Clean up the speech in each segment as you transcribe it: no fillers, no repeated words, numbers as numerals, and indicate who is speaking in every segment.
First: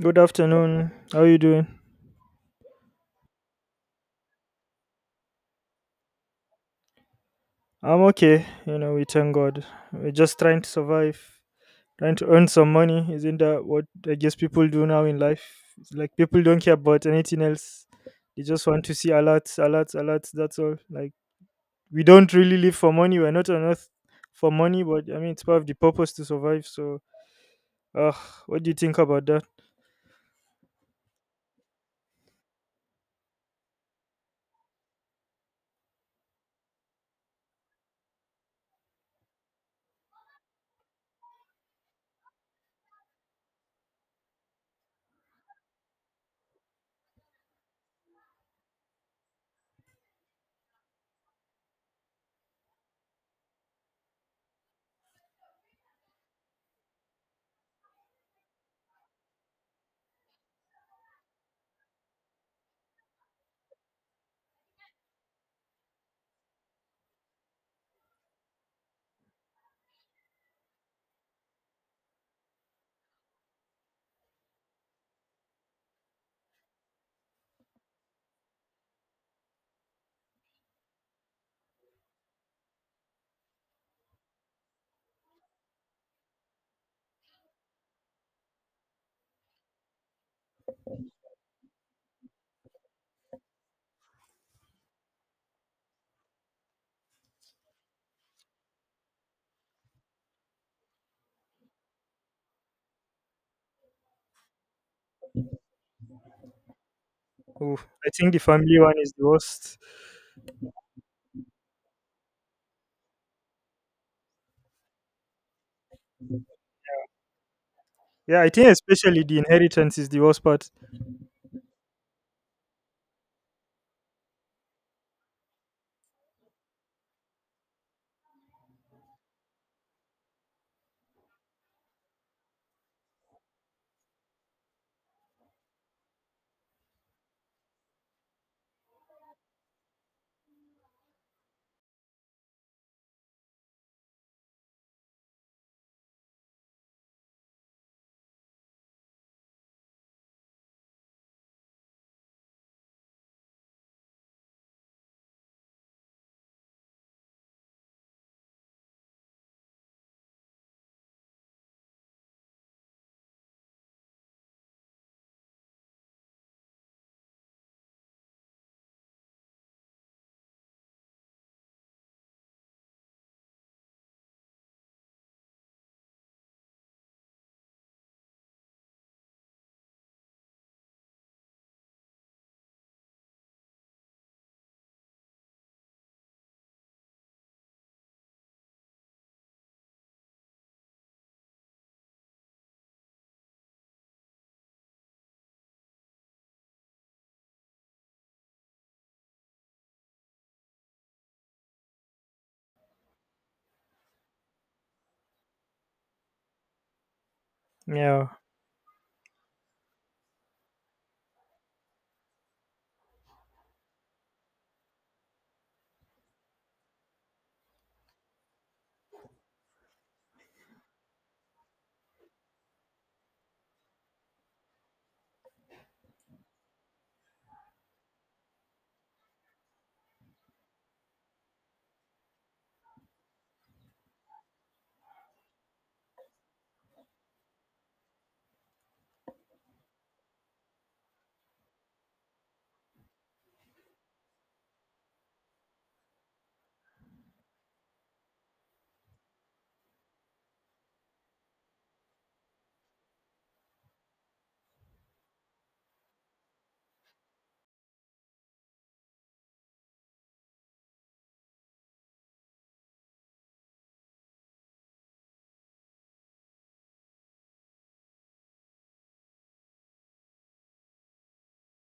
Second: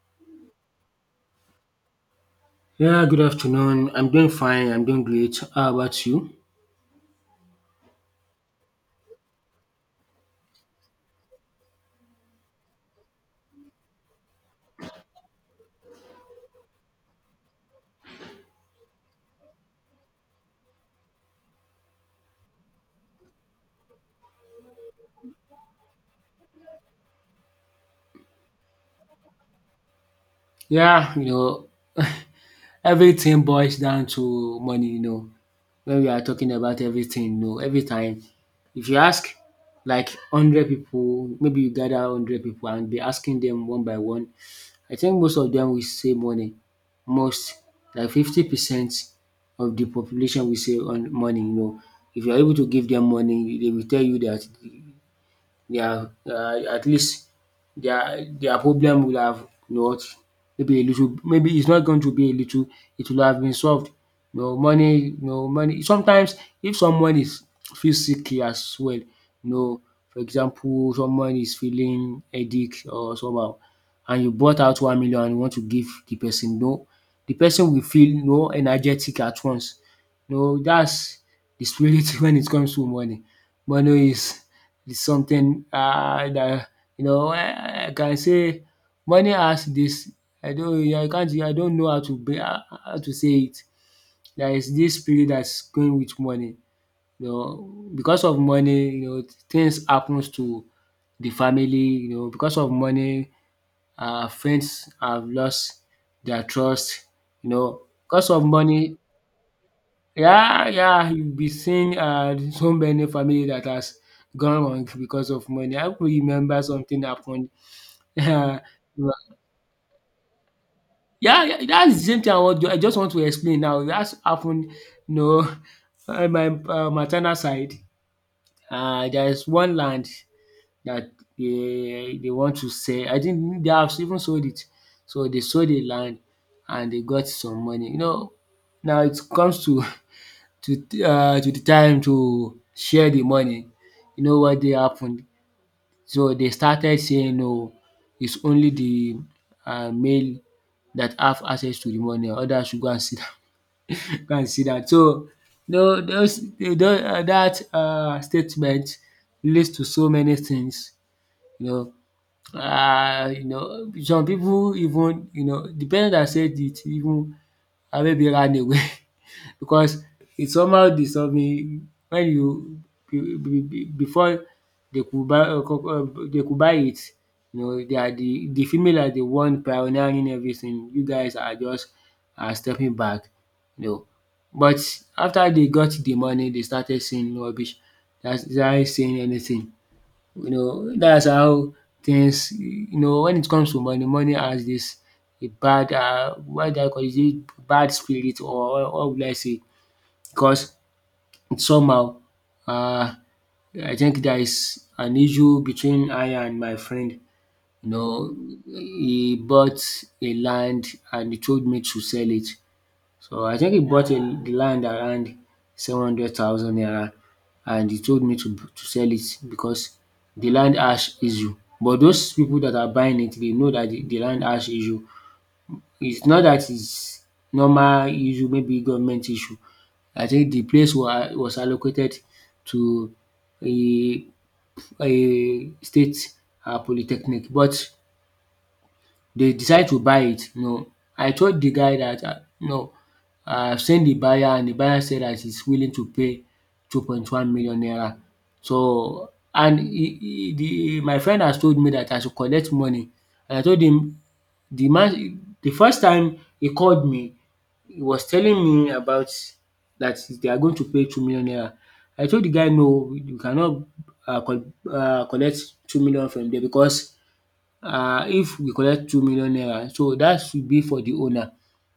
Speaker 1: Good afternoon. How are you doing?
Speaker 2: Yeah, good afternoon. I'm doing fine. I'm doing great. How about you?
Speaker 1: I'm okay. You know, we thank God. We're just trying to survive, trying to earn some money. Isn't that what I guess people do now in life? It's like people don't care about anything else. They just want to see alerts, alerts, alerts. That's all. Like we don't really live for money. We're not on earth for money, but I mean, it's part of the purpose to survive. So, uh, what do you think about that?
Speaker 2: Yeah, everything boils down to money. When we are talking about everything, every time, if you ask like 100 people, maybe you gather 100 people and be asking them one by one, I think most of them will say money. Most, like 50% of the population will say on money. If you're able to give them money, they will tell you that their at least their problem will have what, maybe a little, maybe it's not going to be a little, it will have been solved. You know money sometimes, if someone is feel sick as well, know for example, someone is feeling headache or somehow, and you bought out 1 million and you want to give the person, no, the person will feel, no, energetic at once. No, that's the spirit when it comes to money. Money is, it's something that you know I can say money has this. I don't know how to be how to say it. There is this spirit that's going with money. You know, because of money, you know, things happens to the family, you know, because of money, friends have lost their trust, you
Speaker 1: Oh,
Speaker 2: know,
Speaker 1: I
Speaker 2: because
Speaker 1: think the
Speaker 2: of
Speaker 1: family one
Speaker 2: money,
Speaker 1: is the worst.
Speaker 2: yeah, yeah, you'll be seeing so many family that has gone wrong because of money. I could remember something happened.
Speaker 1: Yeah, I
Speaker 2: yeah,
Speaker 1: think especially the inheritance is the worst part.
Speaker 2: yeah, that's the same thing I want I just want to explain now. That's happened. No, on my maternal side, there's one land that they want to sell. I think they have even sold it. So they sold the land and they got some money. You know, now it comes to to the time to share the money, you know what they happened. So they started saying no, it's only the male that have access to the money, others should go and see that." go and see that. So that statement leads to so many things, you know, you know, some people, even you know the person dat said it, even maybe ran away because it somehow dissolving when you before they could buy they could buy it. You know, they are the female are the one pioneering everything. You guys are just, are stepping back, you know. But after they got the money, they started saying rubbish. That's started saying anything, you know, that's how things, you know, when it comes to money, money has this, a bad, what do I call it, is it bad spirit or what would I say, because somehow um I think there is an issue between I and my friend. You
Speaker 1: Yeah.
Speaker 2: know, he bought a land and he told me to sell it. So I think he bought the land around 700,000 naira, and he told me to sell it, because the land has issue. But those people that are buying it, they know that the land has issue. It's not that it's normal issue, maybe government issue. I think the place wa was allocated to a state polytechnic, but they decide to buy it. You know, I told the guy that no, I've seen the buyer and the buyer said that he's willing to pay 2.1 million naira. So, and he the my friend has told me that I should collect money, and I told him. The man, the first time he called me, he was telling me about that they are going to pay 2 million naira. I told the guy no, you cannot um collect 2 million from there, because if we collect 2 million naira, so that should be for the owner.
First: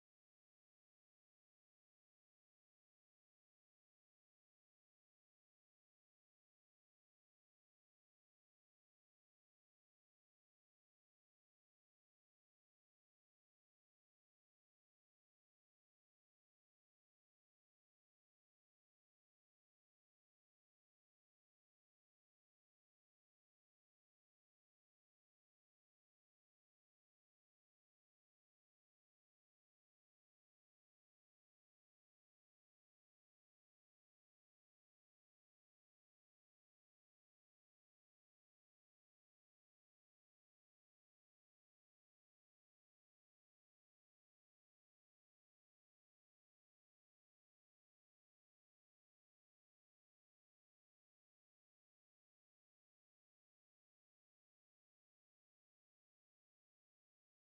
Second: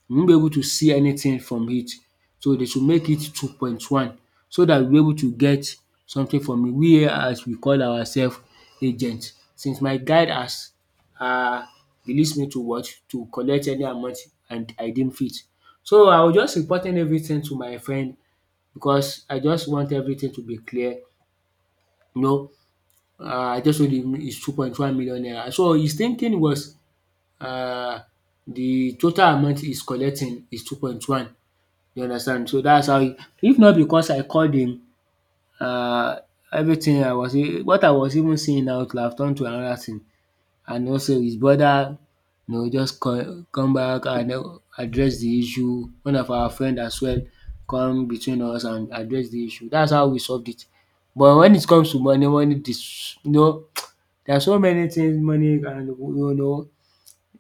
Speaker 2: We won't be able to see anything from it. So they should make it 2.1, so that we'll be able to get something from it. We here, as we call ourselves, agent. Since my guide has um released me to what? To collect any amount, and I didn't fit. So I was just reporting everything to my friend, because I just want everything to be clear. You know, I just told him it's 2.1 million naira. So his thinking was, uh, the total amount he's collecting is 2.1, you understand. So that's how it, if not because I called him. Uh, Everything I was what I was even seeing out, could have turned to another thing. And also his brother, you know, just come back and address the issue. One of our friend as well come between us and address the issue. That's how we solved it. But when it comes to money, this, you know, there are so many things money can, you know.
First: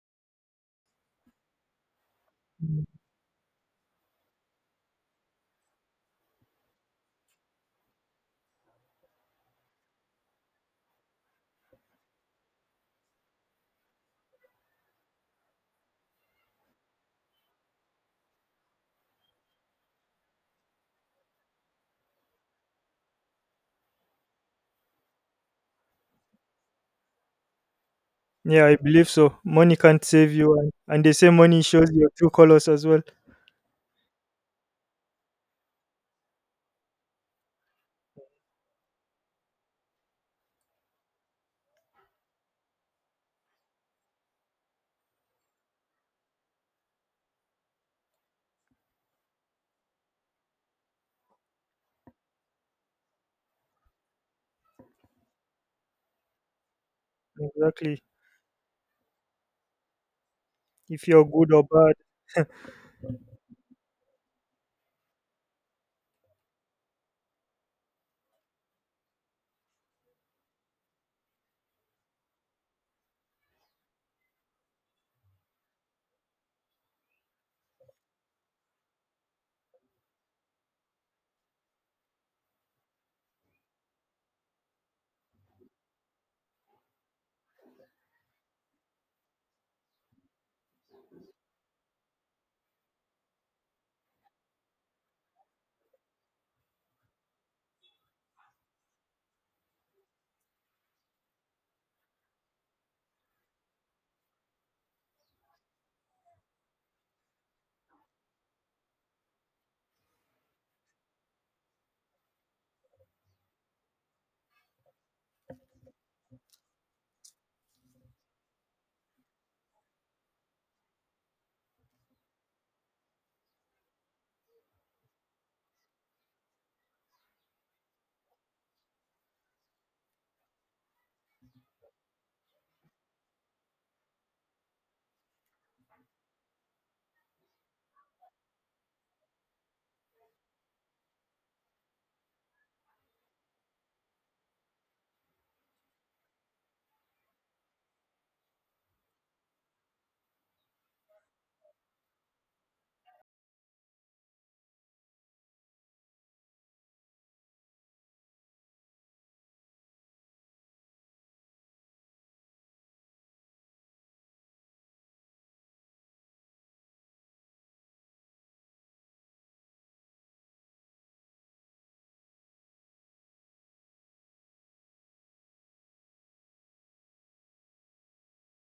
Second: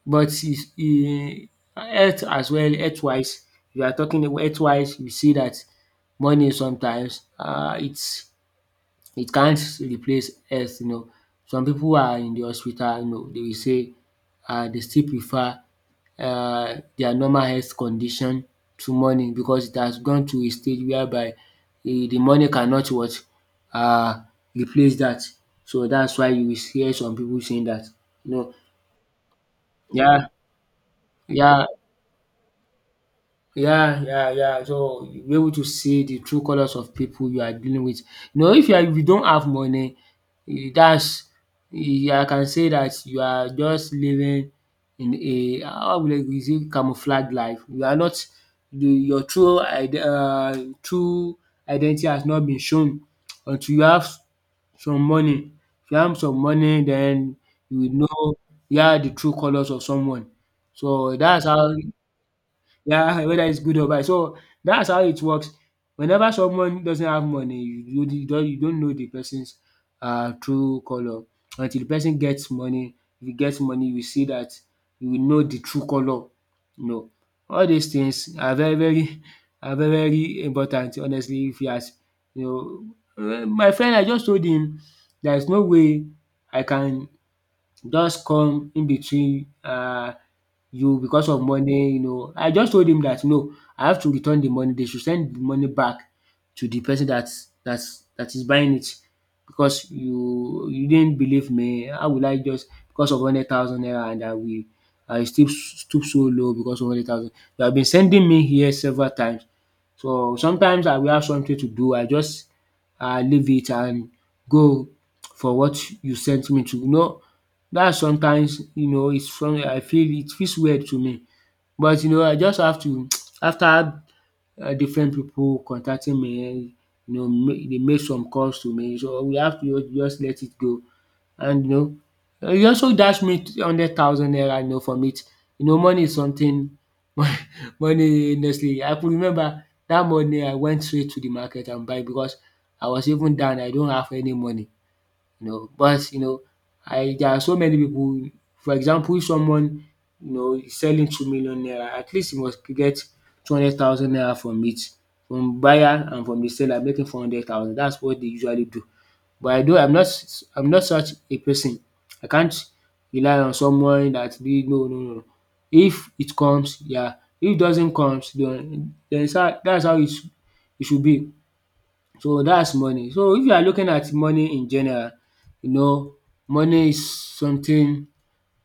Speaker 2: But is e, health as well, health wise, if you are talking about health wise, you see that money sometimes its, it can't replace health, you know. Some people who are in the hospital, you know, dey will say they still prefer their normal health condition to money, because it has gone to a stage whereby the money cannot what, um replace that. So that's why you will hear some people saying that, you know.
Speaker 1: Yeah, I believe so. Money can't
Speaker 2: Yeah,
Speaker 1: save you, and they say money
Speaker 2: yeah.
Speaker 1: shows your true colors as well.
Speaker 2: Yeah, yeah, yeah. So you'll be able to see the true colors of people you are dealing with. You know, if you are, if you don't have money, eh, that's, eh, I can say that you are just living in a, how will I, is it camouflage life. You are not the your true ide true identity has not been shown until you have some money. If you have some money, then you will
Speaker 1: Exactly.
Speaker 2: know, yeah, the true colors of someone.
Speaker 1: If
Speaker 2: So
Speaker 1: you're
Speaker 2: that's
Speaker 1: good or
Speaker 2: how,
Speaker 1: bad.
Speaker 2: yeah, whether it's good or bad. So that's how it works. Whenever someone doesn't have money, you don't know the person's true color until the person gets money. If you get money, you see that you will know the true color. You know, all these things are very very important. Honestly, if you ask, you know, eh, my friend, I just told him, there is no way I can just come in between, you, because of money, you know. I just told him that no, I have to return the money. They should send the money back to the person that that that is buying it, because you didn't believe me. How will I, just because of 100,000 naira, and I will, I still stoop so low because of 100,000. You have been sending me here several times. So sometimes I will have something to do. I just leave it and go for what you sent me to. You know that sometimes, you know, it's from. I feel, it feels weird to me, but you know, I just have to after different people contacting me, eh, you know, they make some calls to me, so we have to just let it go. And you know, e also dash me 100,000 naira, you know, from it. You know, money is something, money, honestly, I could remember that money. I went straight to the market and buy, because I was even down, I don't have any money, you know. But you know, I, there are so many people. For example, if someone, you know, is selling 2 million naira, at least he must get 200,000 naira from it, from buyer and from the seller, making 400,000. That's what they usually do. But I do, I'm not I'm not such a person. I can't rely on someone that be, no, no, no. If it comes, yeah, if it doesn't comes, den that's how it it should be. So that's money. So if you are looking at money in general, you know, money is something,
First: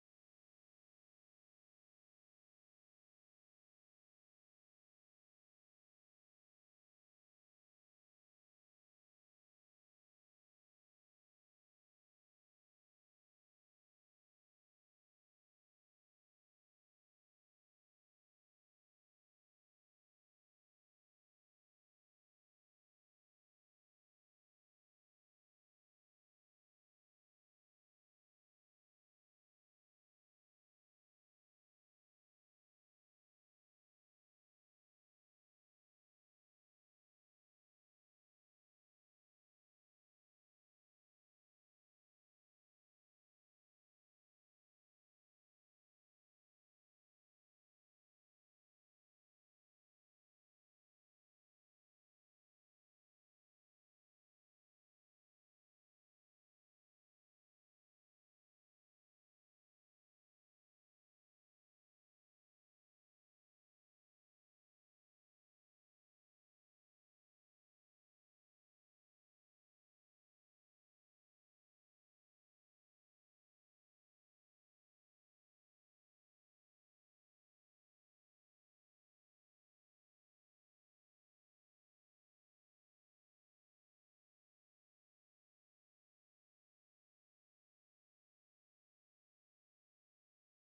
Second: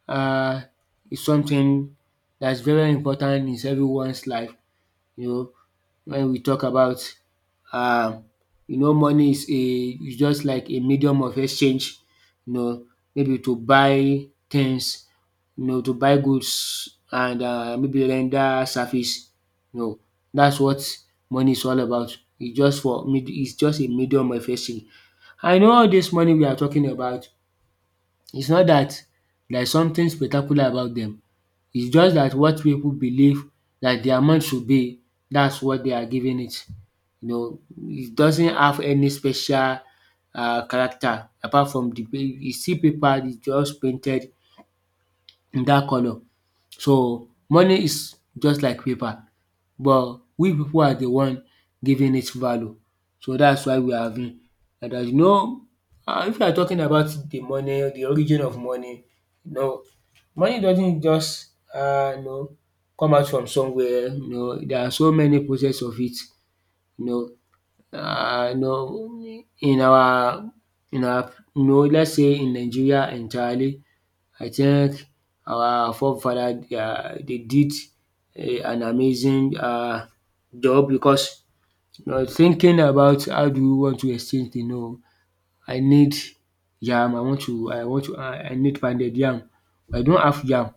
Speaker 2: um is something that's very important in everyone's life, you know, when we talk about, um you know, money is a, is just like a medium of exchange, you know, maybe to buy things, you know, to buy goods, and maybe render service. You know, that's what money is all about. It's just for, it's just a medium of exchange. I know all this money we are talking about, it's not that there's something spectacular about them. It's just that what people believe that the amount should be, that's what they are giving it. You know, it doesn't have any special character apart from the, you see, paper, is just painted in that colour. So money is just like paper, but we people are the one giving it value, so that's why we are having. And as you know, if you are talking about the money, the origin of money, you know money doesn't just um you know come out from somewhere. There are so many process of it. you know in our let's say, in Nigeria entirely, I think our forefather they did an amazing job, because thinking about how do you want to exchange thing. No, I need yam. I need pounded yam. I don't have yam,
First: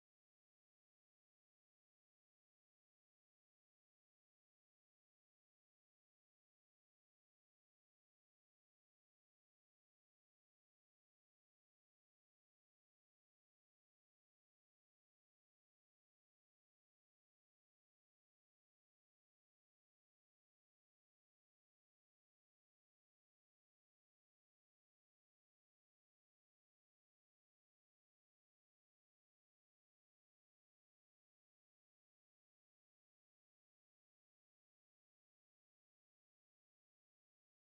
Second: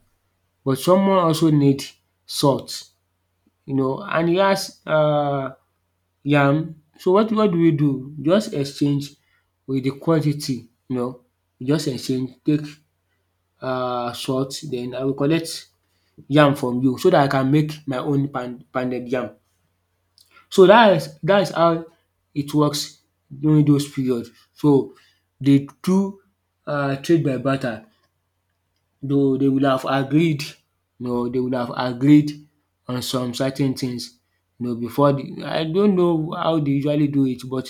Speaker 2: but someone also need salt, and he has yam. So what do we do? Just exchange with the quantity, just exchange. Take salt. Then I will collect yam from you so that I can make my own pounded yam. So dat is how it works during those period. So de two trade by barter, though they will have agreed, they will have agreed on some certain things, before the. I don't know how they usually do it, but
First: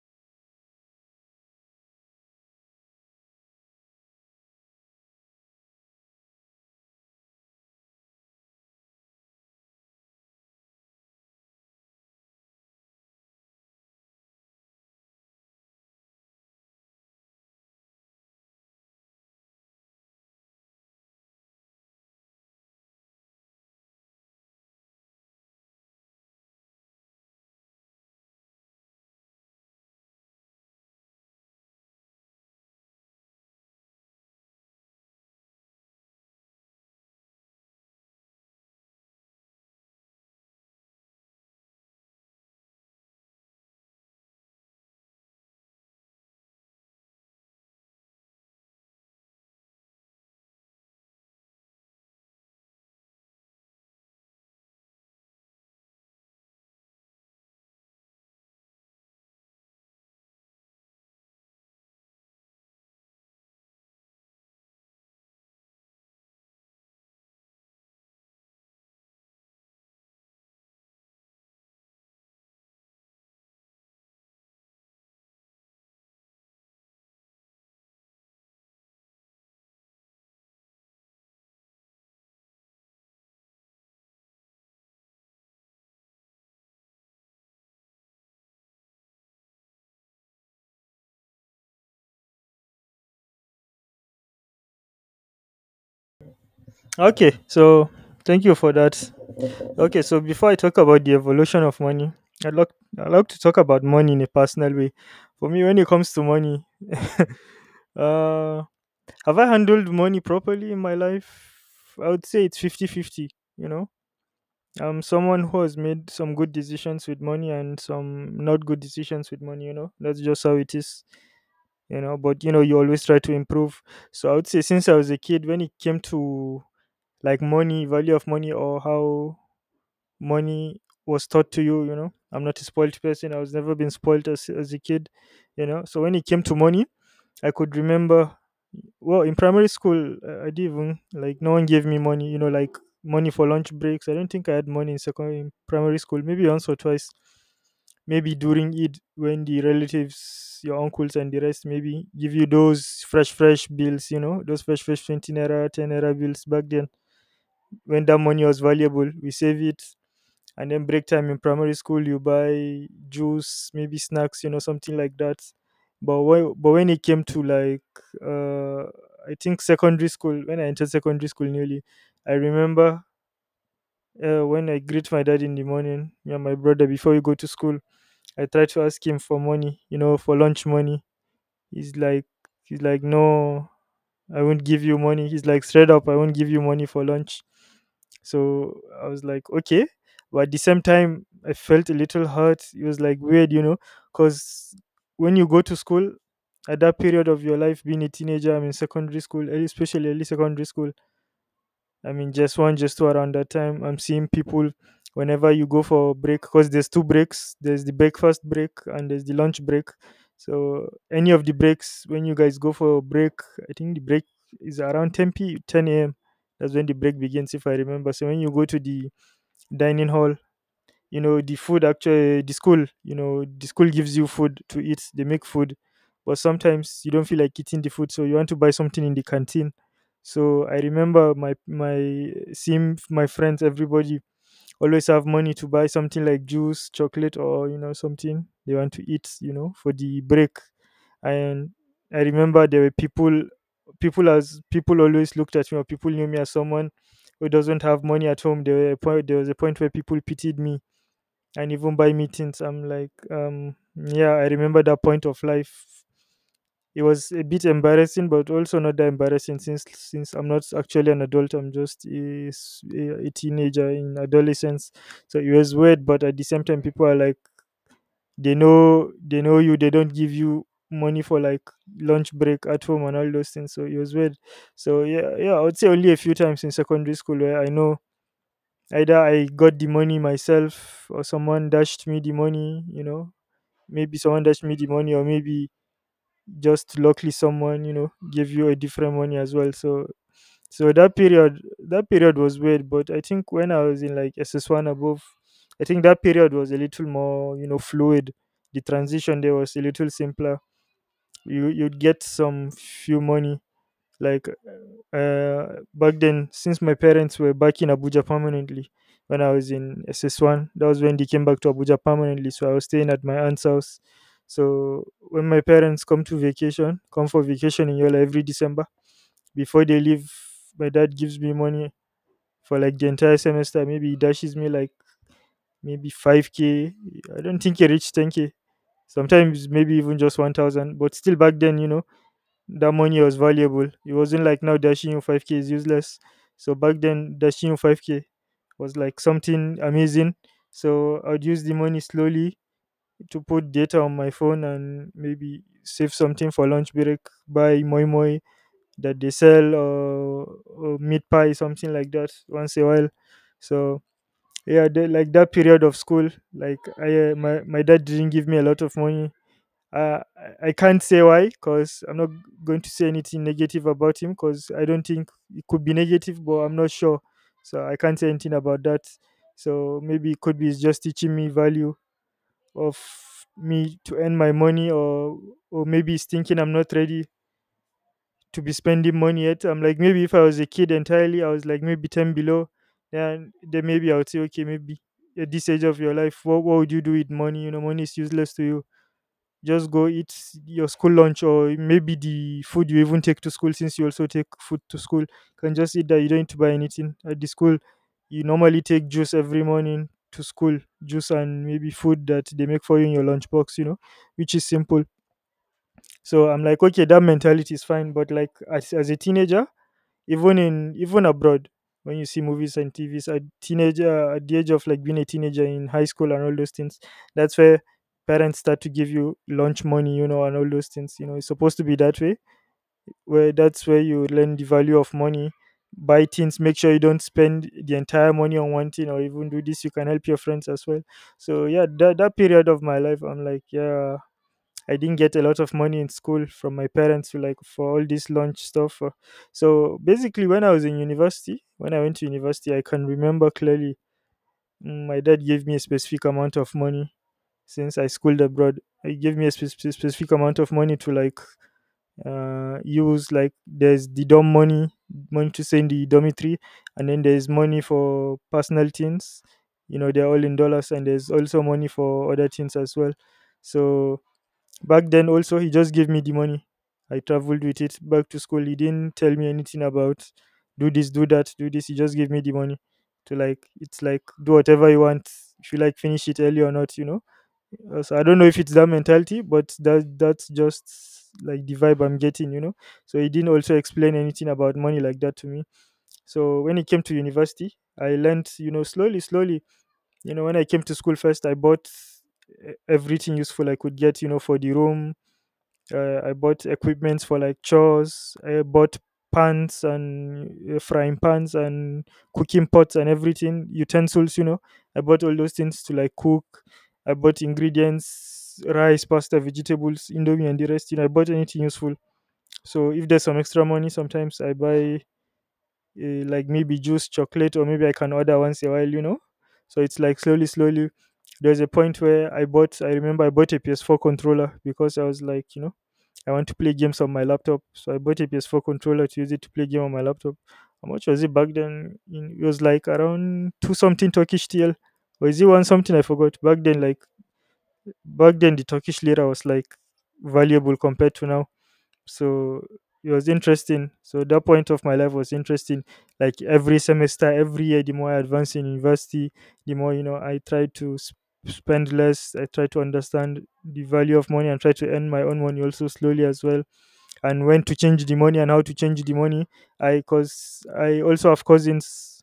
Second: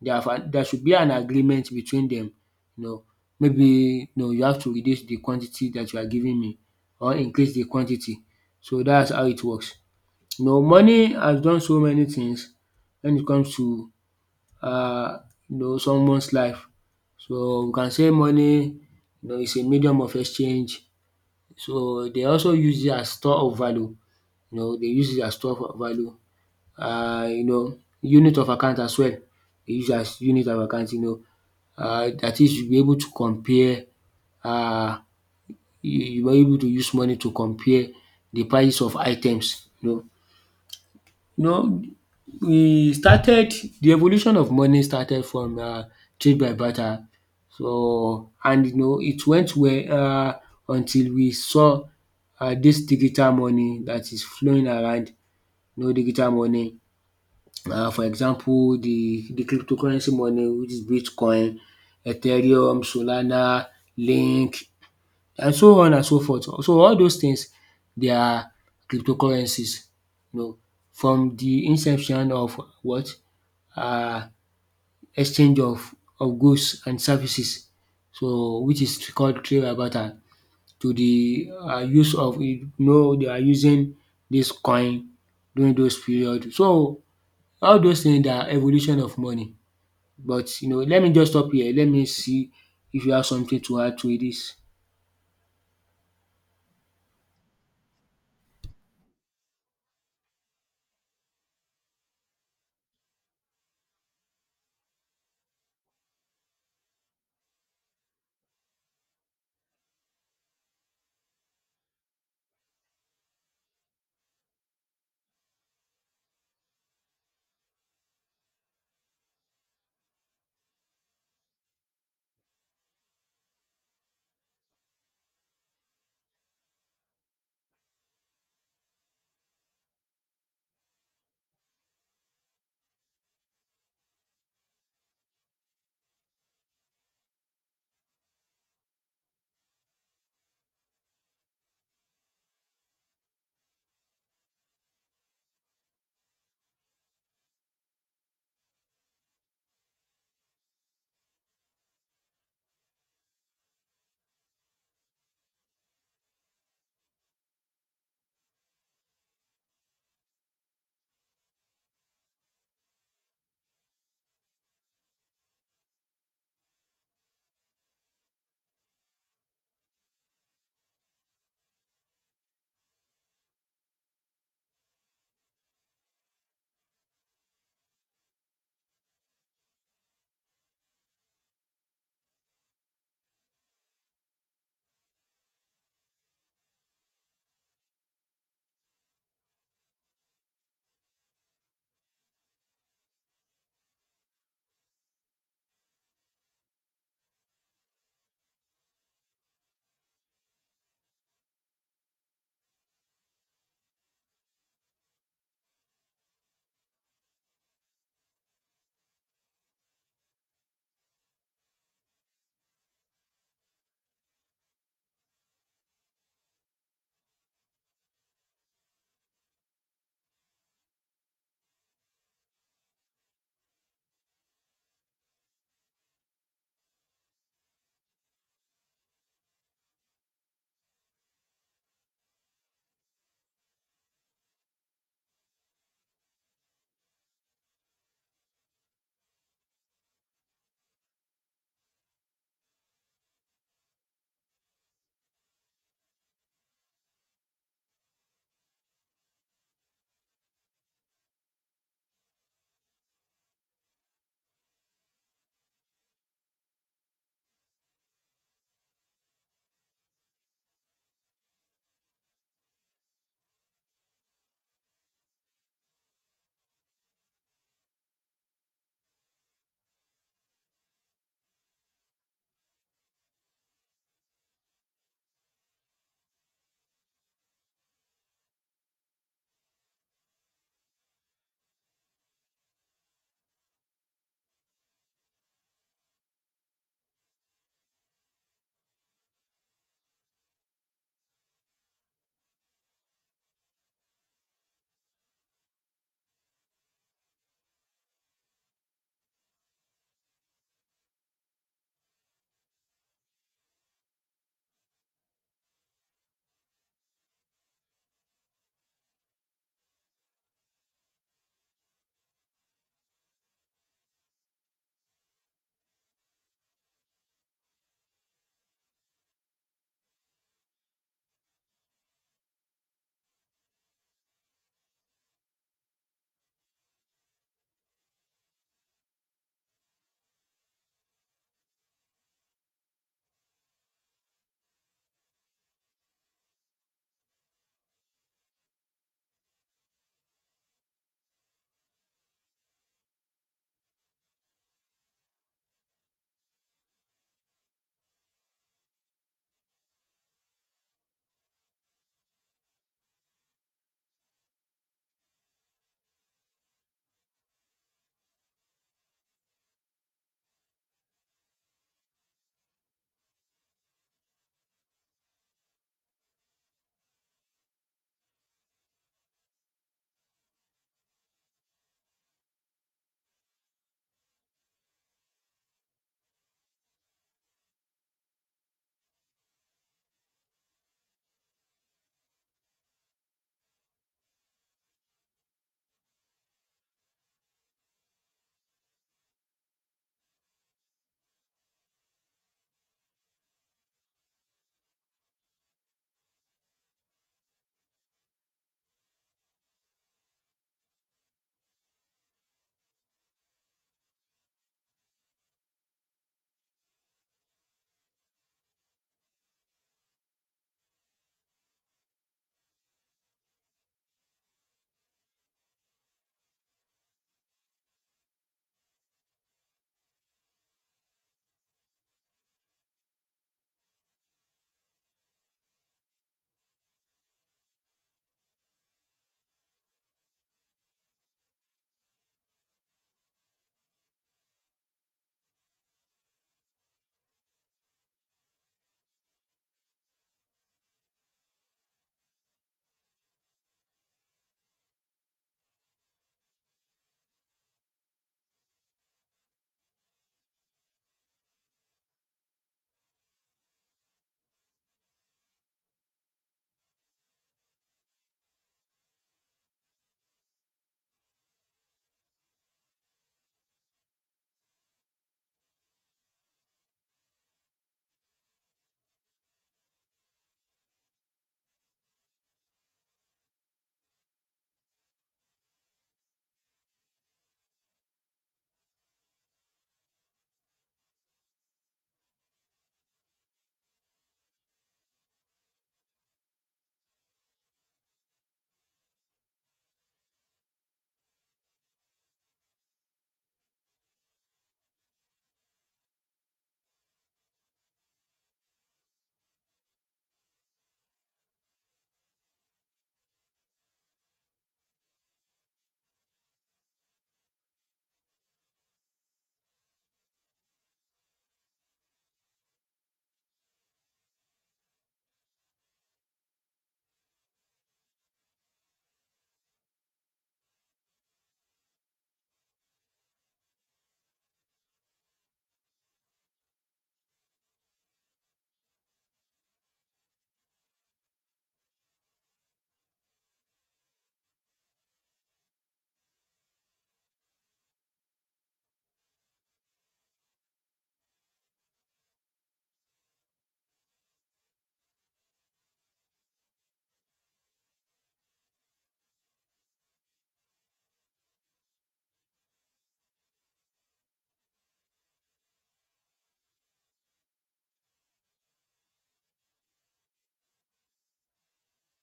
Speaker 2: they have a- there should be an agreement between them, you know maybe you have to reduce the quantity that you are giving me, or increase the quantity. So that's how it works. You know money has done so many things when it comes to uh someone's life. So we can say money, you know, is a medium of exchange. So they also use it as store of value, you know, they use it as store of value. You know, unit of account as well. They use it as unit of account, you know. That is, you'll be able to compare. Uh, you you were able to use money to compare the price of items, you know. You know, we started. The evolution of money started from trade by barter. So, and you know it went well until we saw dis digital money that is flowing around, you know, digital money. For example, the cryptocurrency money, which is bitcoin, ethereum, solana, link, and so on and so forth. So all those things, they are cryptocurrencies, you know, from the inception of what, uh, exchange of goods and services, so which is called trade barter, to the use of, you know, they are using this coin during those period. So all those things are evolution of money, but you know, let me just stop here. Let me see if you have something to add to this.
Speaker 1: Okay, so thank you for that. Okay, so before I talk about the evolution of money, I'd like I'd like to talk about money in a personal way. For me, when it comes to money, uh have I handled money properly in my life? I would say it's fifty-fifty. You know, I'm someone who has made some good decisions with money and some not good decisions with money. You know, that's just how it is. You know, but you know, you always try to improve. So I would say since I was a kid, when it came to like money, value of money, or how money was taught to you, you know, I'm not a spoiled person. I was never been spoiled as a kid, you know. So when it came to money, I could remember, well, in primary school, I didn't even, like, no one gave me money, you know, like money for lunch breaks. I don't think I had money in primary school, maybe once or twice. Maybe during Eid, when the relatives, your uncles and the rest, maybe give you those fresh, fresh bills, you know, those fresh, fresh 20 naira, 10 naira bills back then. When that money was valuable, we save it, and then break time in primary school you buy juice, maybe snacks, you know, something like that. But when it came to like uh, I think secondary school, when I entered secondary school newly, I remember, when I greet my dad in the morning, me and my brother before we go to school, I try to ask him for money, you know, for lunch money. He's like he's like no, I won't give you money. He's like, straight up, I won't give you money for lunch. So I was like, okay. But at the same time, I felt a little hurt. It was like weird, you know, because when you go to school, at that period of your life, being a teenager, I'm in secondary school, especially early secondary school, I mean, just one, just two around that time. I'm seeing people whenever you go for a break, because there's two breaks. There's the breakfast break and there's the lunch break. So any of the breaks when you guys go for a break, I think the break is around 10 a.m. That's when the break begins, if I remember. So when you go to the dining hall, you know, the food, actually the school, you know, the school gives you food to eat, they make food, but sometimes you don't feel like eating the food, so you want to buy something in the canteen. So I remember my friends, everybody always have money to buy something like juice, chocolate, or, you know, something they want to eat, you know, for the break. And I remember there were people, people as people always looked at me, or people knew me as someone who doesn't have money at home. There was a point where people pitied me, and even by meetings I'm like, yeah, I remember that point of life. It was a bit embarrassing, but also not that embarrassing, since I'm not actually an adult, I'm just a teenager in adolescence. So it was weird, but at the same time, people are like, they know you, they don't give you money for like lunch break at home and all those things, so it was weird. So yeah, yeah, I would say only a few times in secondary school where I know either I got the money myself or someone dashed me the money, you know, maybe someone dashed me the money, or maybe just luckily someone, you know, gave you a different money as well. So that period was weird, but I think when I was in like SS1 above, I think that period was a little more, you know, fluid. The transition there was a little simpler. You'd get some few money, like, uh, back then, since my parents were back in Abuja permanently. When I was in SS1, that was when they came back to Abuja permanently, so I was staying at my aunt's house. So when my parents come for vacation in Yola every December, before they leave, my dad gives me money for like the entire semester. Maybe he dashes me, like, maybe 5K, I don't think he reached 10K, sometimes maybe even just 1,000. But still back then, you know, that money was valuable. It wasn't like now, dashing you 5K is useless. So back then, dashing you 5K was like something amazing. So I'd use the money slowly to put data on my phone and maybe save something for lunch break, buy moi moi that they sell, or meat pie, something like that once a while. So yeah, like that period of school, like my dad didn't give me a lot of money. I can't say why, because I'm not going to say anything negative about him, because I don't think it could be negative, but I'm not sure. So I can't say anything about that. So maybe it could be he's just teaching me value of me to earn my money, or maybe he's thinking I'm not ready to be spending money yet. I'm like, maybe if I was a kid entirely, I was like maybe 10 below, then maybe I would say, okay, maybe at this age of your life, what would you do with money? You know, money is useless to you, just go eat your school lunch, or maybe the food you even take to school, since you also take food to school, can just eat that, you don't need to buy anything at the school. You normally take juice every morning to school, juice and maybe food that they make for you in your lunchbox, you know, which is simple. So I'm like, okay, that mentality is fine, but like as a teenager, even abroad, when you see movies and tvs at teenager at the age of like being a teenager in high school and all those things, that's where parents start to give you lunch money, you know, and all those things, you know, it's supposed to be that way, where that's where you learn the value of money, buy things, make sure you don't spend the entire money on one thing, or even do this, you can help your friends as well. So yeah, that period of my life, I'm like, yeah, I didn't get a lot of money in school from my parents to like for all this lunch stuff. So basically, when I was in university, when I went to university, I can remember clearly, my dad gave me a specific amount of money, since I schooled abroad. He gave me a specific amount of money to like use. Like there's the dorm money, money to send the dormitory, and then there's money for personal things. You know, they're all in dollars, and there's also money for other things as well. So back then also, he just gave me the money. I traveled with it back to school. He didn't tell me anything about do this, do that, do this. He just gave me the money to like it's like do whatever you want. If you like finish it early or not, you know. So I don't know if it's that mentality, but that's just like the vibe I'm getting, you know. So he didn't also explain anything about money like that to me. So when it came to university, I learned, you know, slowly, slowly. You know, when I came to school first, I bought everything useful I could get, you know, for the room. I bought equipments for like chores. I bought pans and frying pans and cooking pots and everything utensils, you know. I bought all those things to like cook. I bought ingredients, rice, pasta, vegetables, indomie, and the rest, you know. I bought anything useful. So if there's some extra money, sometimes I buy like maybe juice, chocolate, or maybe I can order once a while, you know. So it's like slowly, slowly. There's a point where I remember I bought a PS4 controller because I was like, you know, I want to play games on my laptop, so I bought a PS4 controller to use it to play game on my laptop. How much was it back then? It was like around two something Turkish TL, or is it one something? I forgot. Back then, the Turkish lira was like valuable compared to now. So it was interesting. So that point of my life was interesting. Like every semester, every year, the more I advanced in university, the more, you know, I tried to spend less. I tried to understand the value of money and try to earn my own money also slowly as well, and when to change the money and how to change the money. I Cause I also have cousins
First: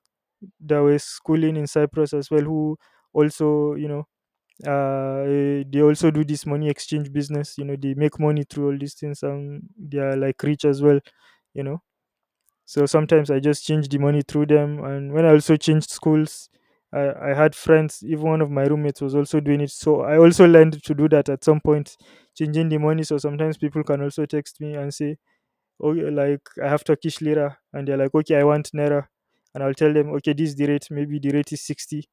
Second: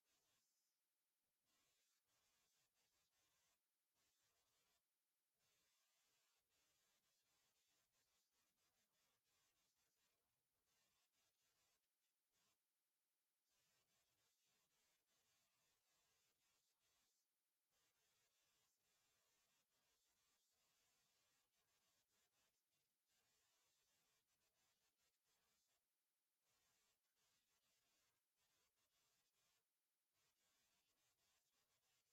Speaker 1: that were schooling in Cyprus as well, who also they also do this money exchange business, you know. They make money through all these things, and they are like rich as well, you know. So sometimes I just change the money through them. And when I also changed schools, I had friends. Even one of my roommates was also doing it, so I also learned to do that at some point, changing the money. So sometimes people can also text me and say, okay, like, I have Turkish lira, and they're like, okay, I want naira, and I'll tell them, okay, this is the rate. Maybe the rate is 60,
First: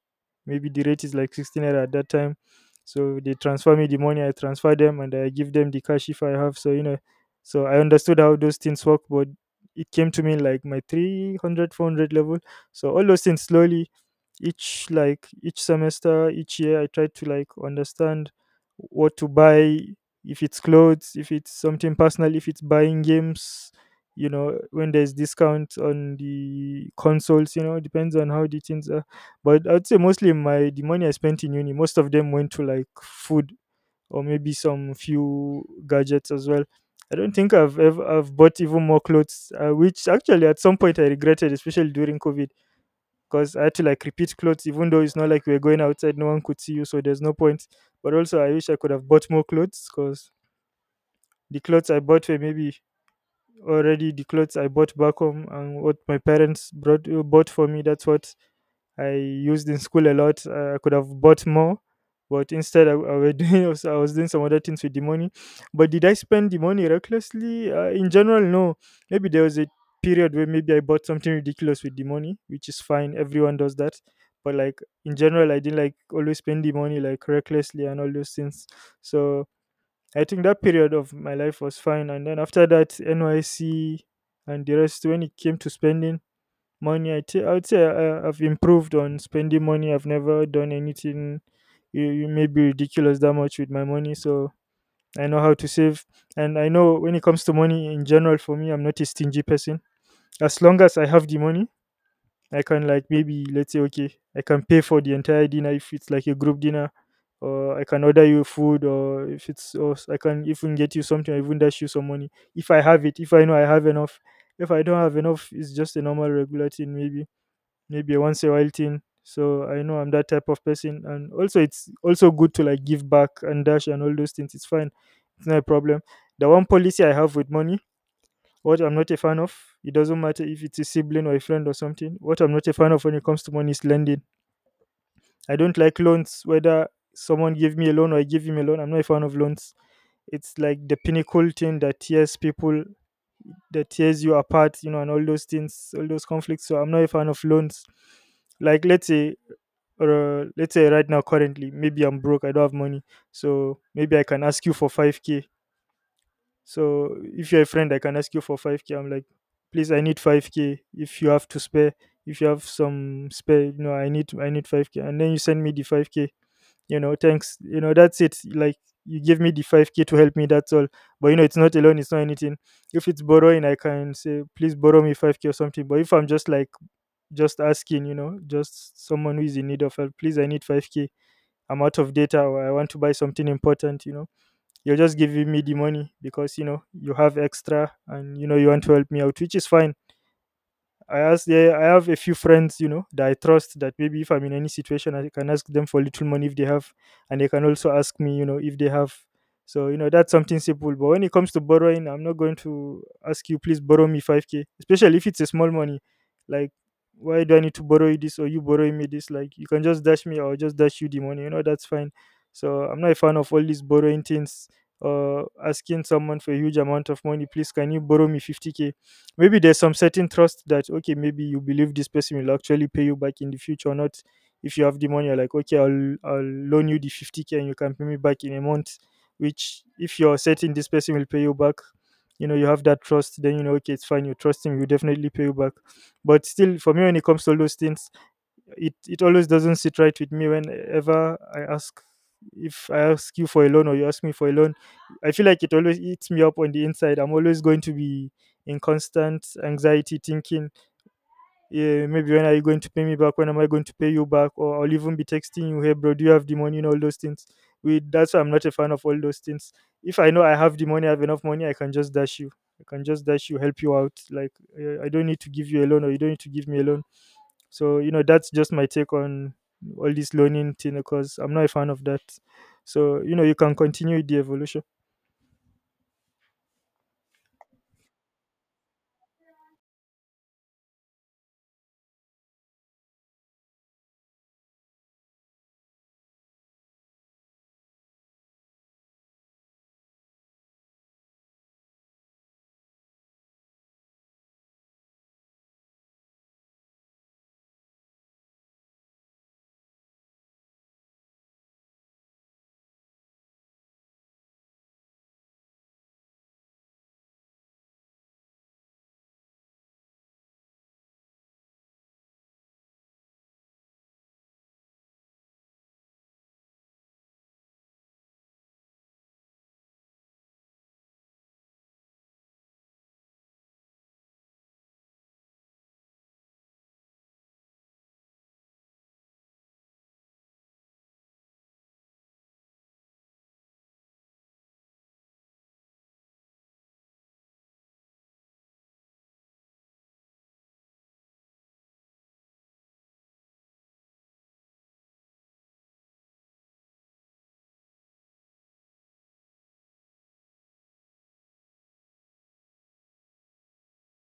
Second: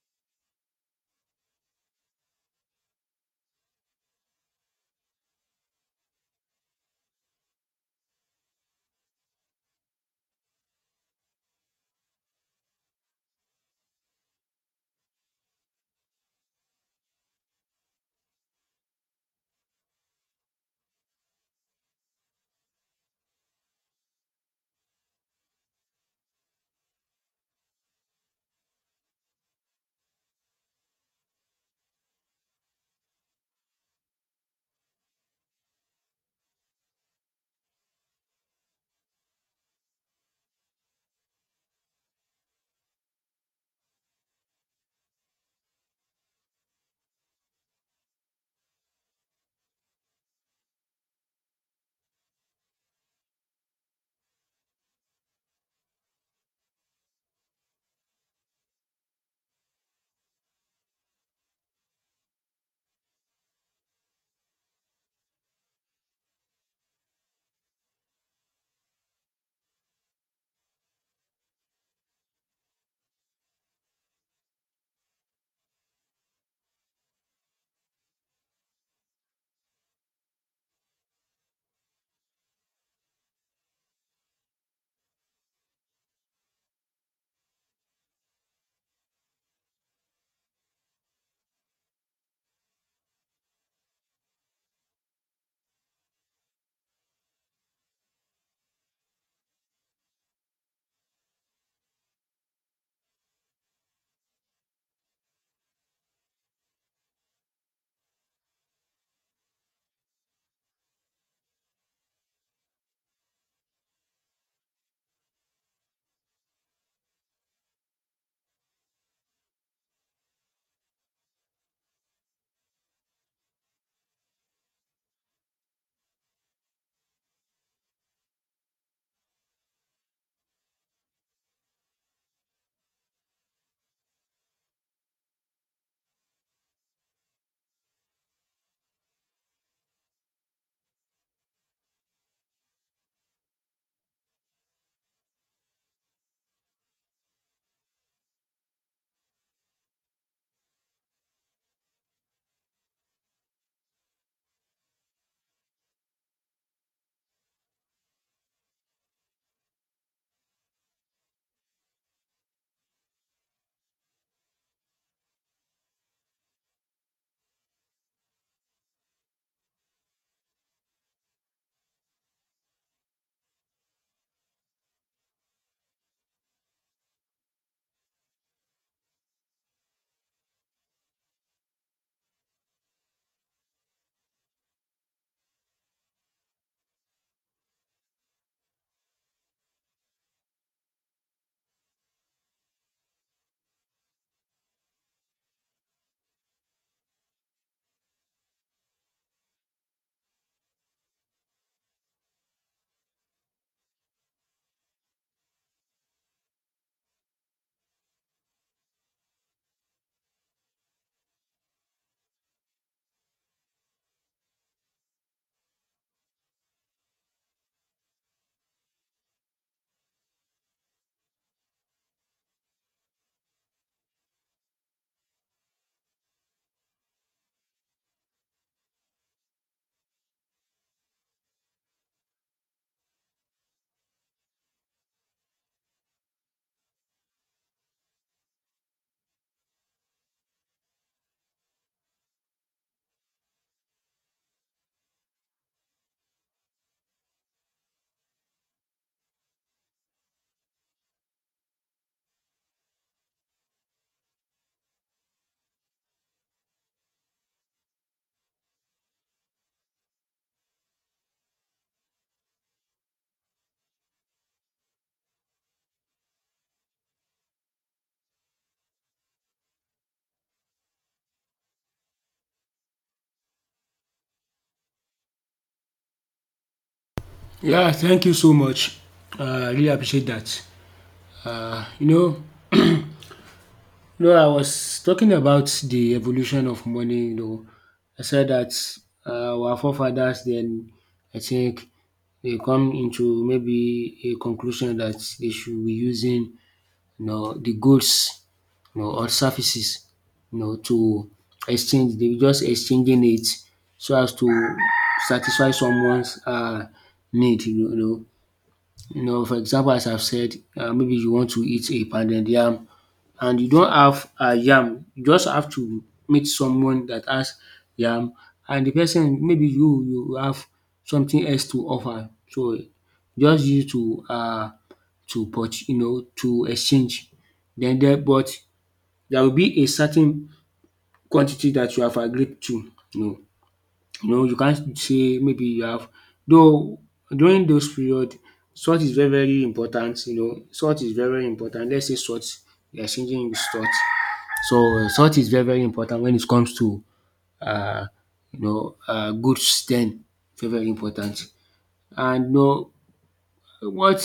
Speaker 1: maybe the rate is like 60 naira at that time. So they transfer me the money, I transfer them, and I give them the cash if I have. So, you know, so I understood how those things work, but it came to me like my 300, 400 level. So all those things slowly, each semester, each year, I tried to like understand what to buy. If it's clothes, if it's something personal, if it's buying games, you know, when there's discount on the consoles, you know, it depends on how the things are. But I'd say mostly my the money I spent in uni, most of them went to like food or maybe some few gadgets as well. I don't think I've bought even more clothes, which actually at some point I regretted, especially during COVID, because I had to like repeat clothes, even though it's not like we are going outside, no one could see you, so there's no point. But also, I wish I could have bought more clothes, because the clothes I bought were maybe already the clothes I bought back home and what my parents brought bought for me. That's what I used in school a lot. I could have bought more, but instead I was doing some other things with the money. But did I spend the money recklessly? In general, no. Maybe there was a period where maybe I bought something ridiculous with the money, which is fine. Everyone does that. But like in general, I didn't like always spend the money like recklessly and all those things. So I think that period of my life was fine. And then after that, NYC and the rest, when it came to spending money, I would say I've improved on spending money. I've never done anything you may be ridiculous that much with my money. So I know how to save. And I know when it comes to money in general, for me, I'm not a stingy person. As long as I have the money, I can like maybe let's say, okay, I can pay for the entire dinner if it's like a group dinner, or I can order you food, or if it's or s- I can even get you something, or even dash you some money if I have it, if I know I have enough. If I don't have enough, it's just a normal regular thing, maybe a once a while thing. So I know I'm that type of person, and also it's also good to like give back and dash and all those things. It's fine, it's not a problem. The one policy I have with money, what I'm not a fan of, it doesn't matter if it's a sibling or a friend or something. What I'm not a fan of when it comes to money is lending. I don't like loans, whether someone give me a loan or I give him a loan. I'm not a fan of loans. It's like the pinnacle thing that tears people, that tears you apart, you know, and all those things, all those conflicts. So I'm not a fan of loans. Like let's say right now, currently, maybe I'm broke. I don't have money, so maybe I can ask you for 5K. So if you're a friend, I can ask you for 5K. I'm like, please, I need 5K. If you have to spare, if you have some spare, you know, I need 5K. And then you send me the 5K. You know, thanks. You know, that's it. Like you give me the 5K to help me. That's all. But you know, it's not a loan. It's not anything. If it's borrowing, I can say, please borrow me 5K or something. But if I'm just asking, you know, just someone who is in need of help, please, I need 5K. I'm out of data, or I want to buy something important. You know, you're just giving me the money because you know you have extra and you know you want to help me out, which is fine. I ask Yeah, I have a few friends, you know, that I trust that maybe if I'm in any situation I can ask them for little money if they have, and they can also ask me, you know, if they have. So, you know, that's something simple. But when it comes to borrowing, I'm not going to ask you, please borrow me 5K, especially if it's a small money. Like, why do I need to borrow you this or you borrowing me this? Like, you can just dash me or just dash you the money, you know, that's fine. So I'm not a fan of all these borrowing things. Asking someone for a huge amount of money, please can you borrow me 50K? Maybe there's some certain trust that, okay, maybe you believe this person will actually pay you back in the future. Not, if you have the money, you're like, okay, I'll loan you the 50K and you can pay me back in a month. Which, if you're certain this person will pay you back, you know, you have that trust, then you know, okay, it's fine, you trust him, he will definitely pay you back. But still, for me, when it comes to all those things, it always doesn't sit right with me whenever I ask, if I ask you for a loan or you ask me for a loan. I feel like it always eats me up on the inside. I'm always going to be in constant anxiety thinking, yeah, maybe when are you going to pay me back? When am I going to pay you back? Or I'll even be texting you, hey bro, do you have the money, and all those things. We That's why I'm not a fan of all those things. If I know I have the money, I have enough money, I can just dash you. I can just dash you, help you out. Like, I don't need to give you a loan, or you don't need to give me a loan. So, you know, that's just my take on all this learning thing, because I'm not a fan of that. So, you know, you can continue the evolution.
Speaker 2: Yeah, thank you so much. I really appreciate that. You know, I was talking about the evolution of money. You know, I said that our forefathers then, I think, they come into maybe a conclusion that they should be using, you know, the goods, you know, or services, you know, to exchange. They were just exchanging it so as to satisfy someone's need. You know, you know, for example, as I've said, maybe you want to eat a pounded yam and you don't have a yam. You just have to meet someone that has yam, and the person, maybe you have something else to offer. So just you to you know, to exchange. Then there, but there will be a certain quantity that you have agreed to. You know. You know, you can't say maybe you have, though during those period salt is very very important, you know, salt is very very important. Let's say salt, you are changing with salt. So salt is very very important when it comes to uh, goods then, very very important. And you know what,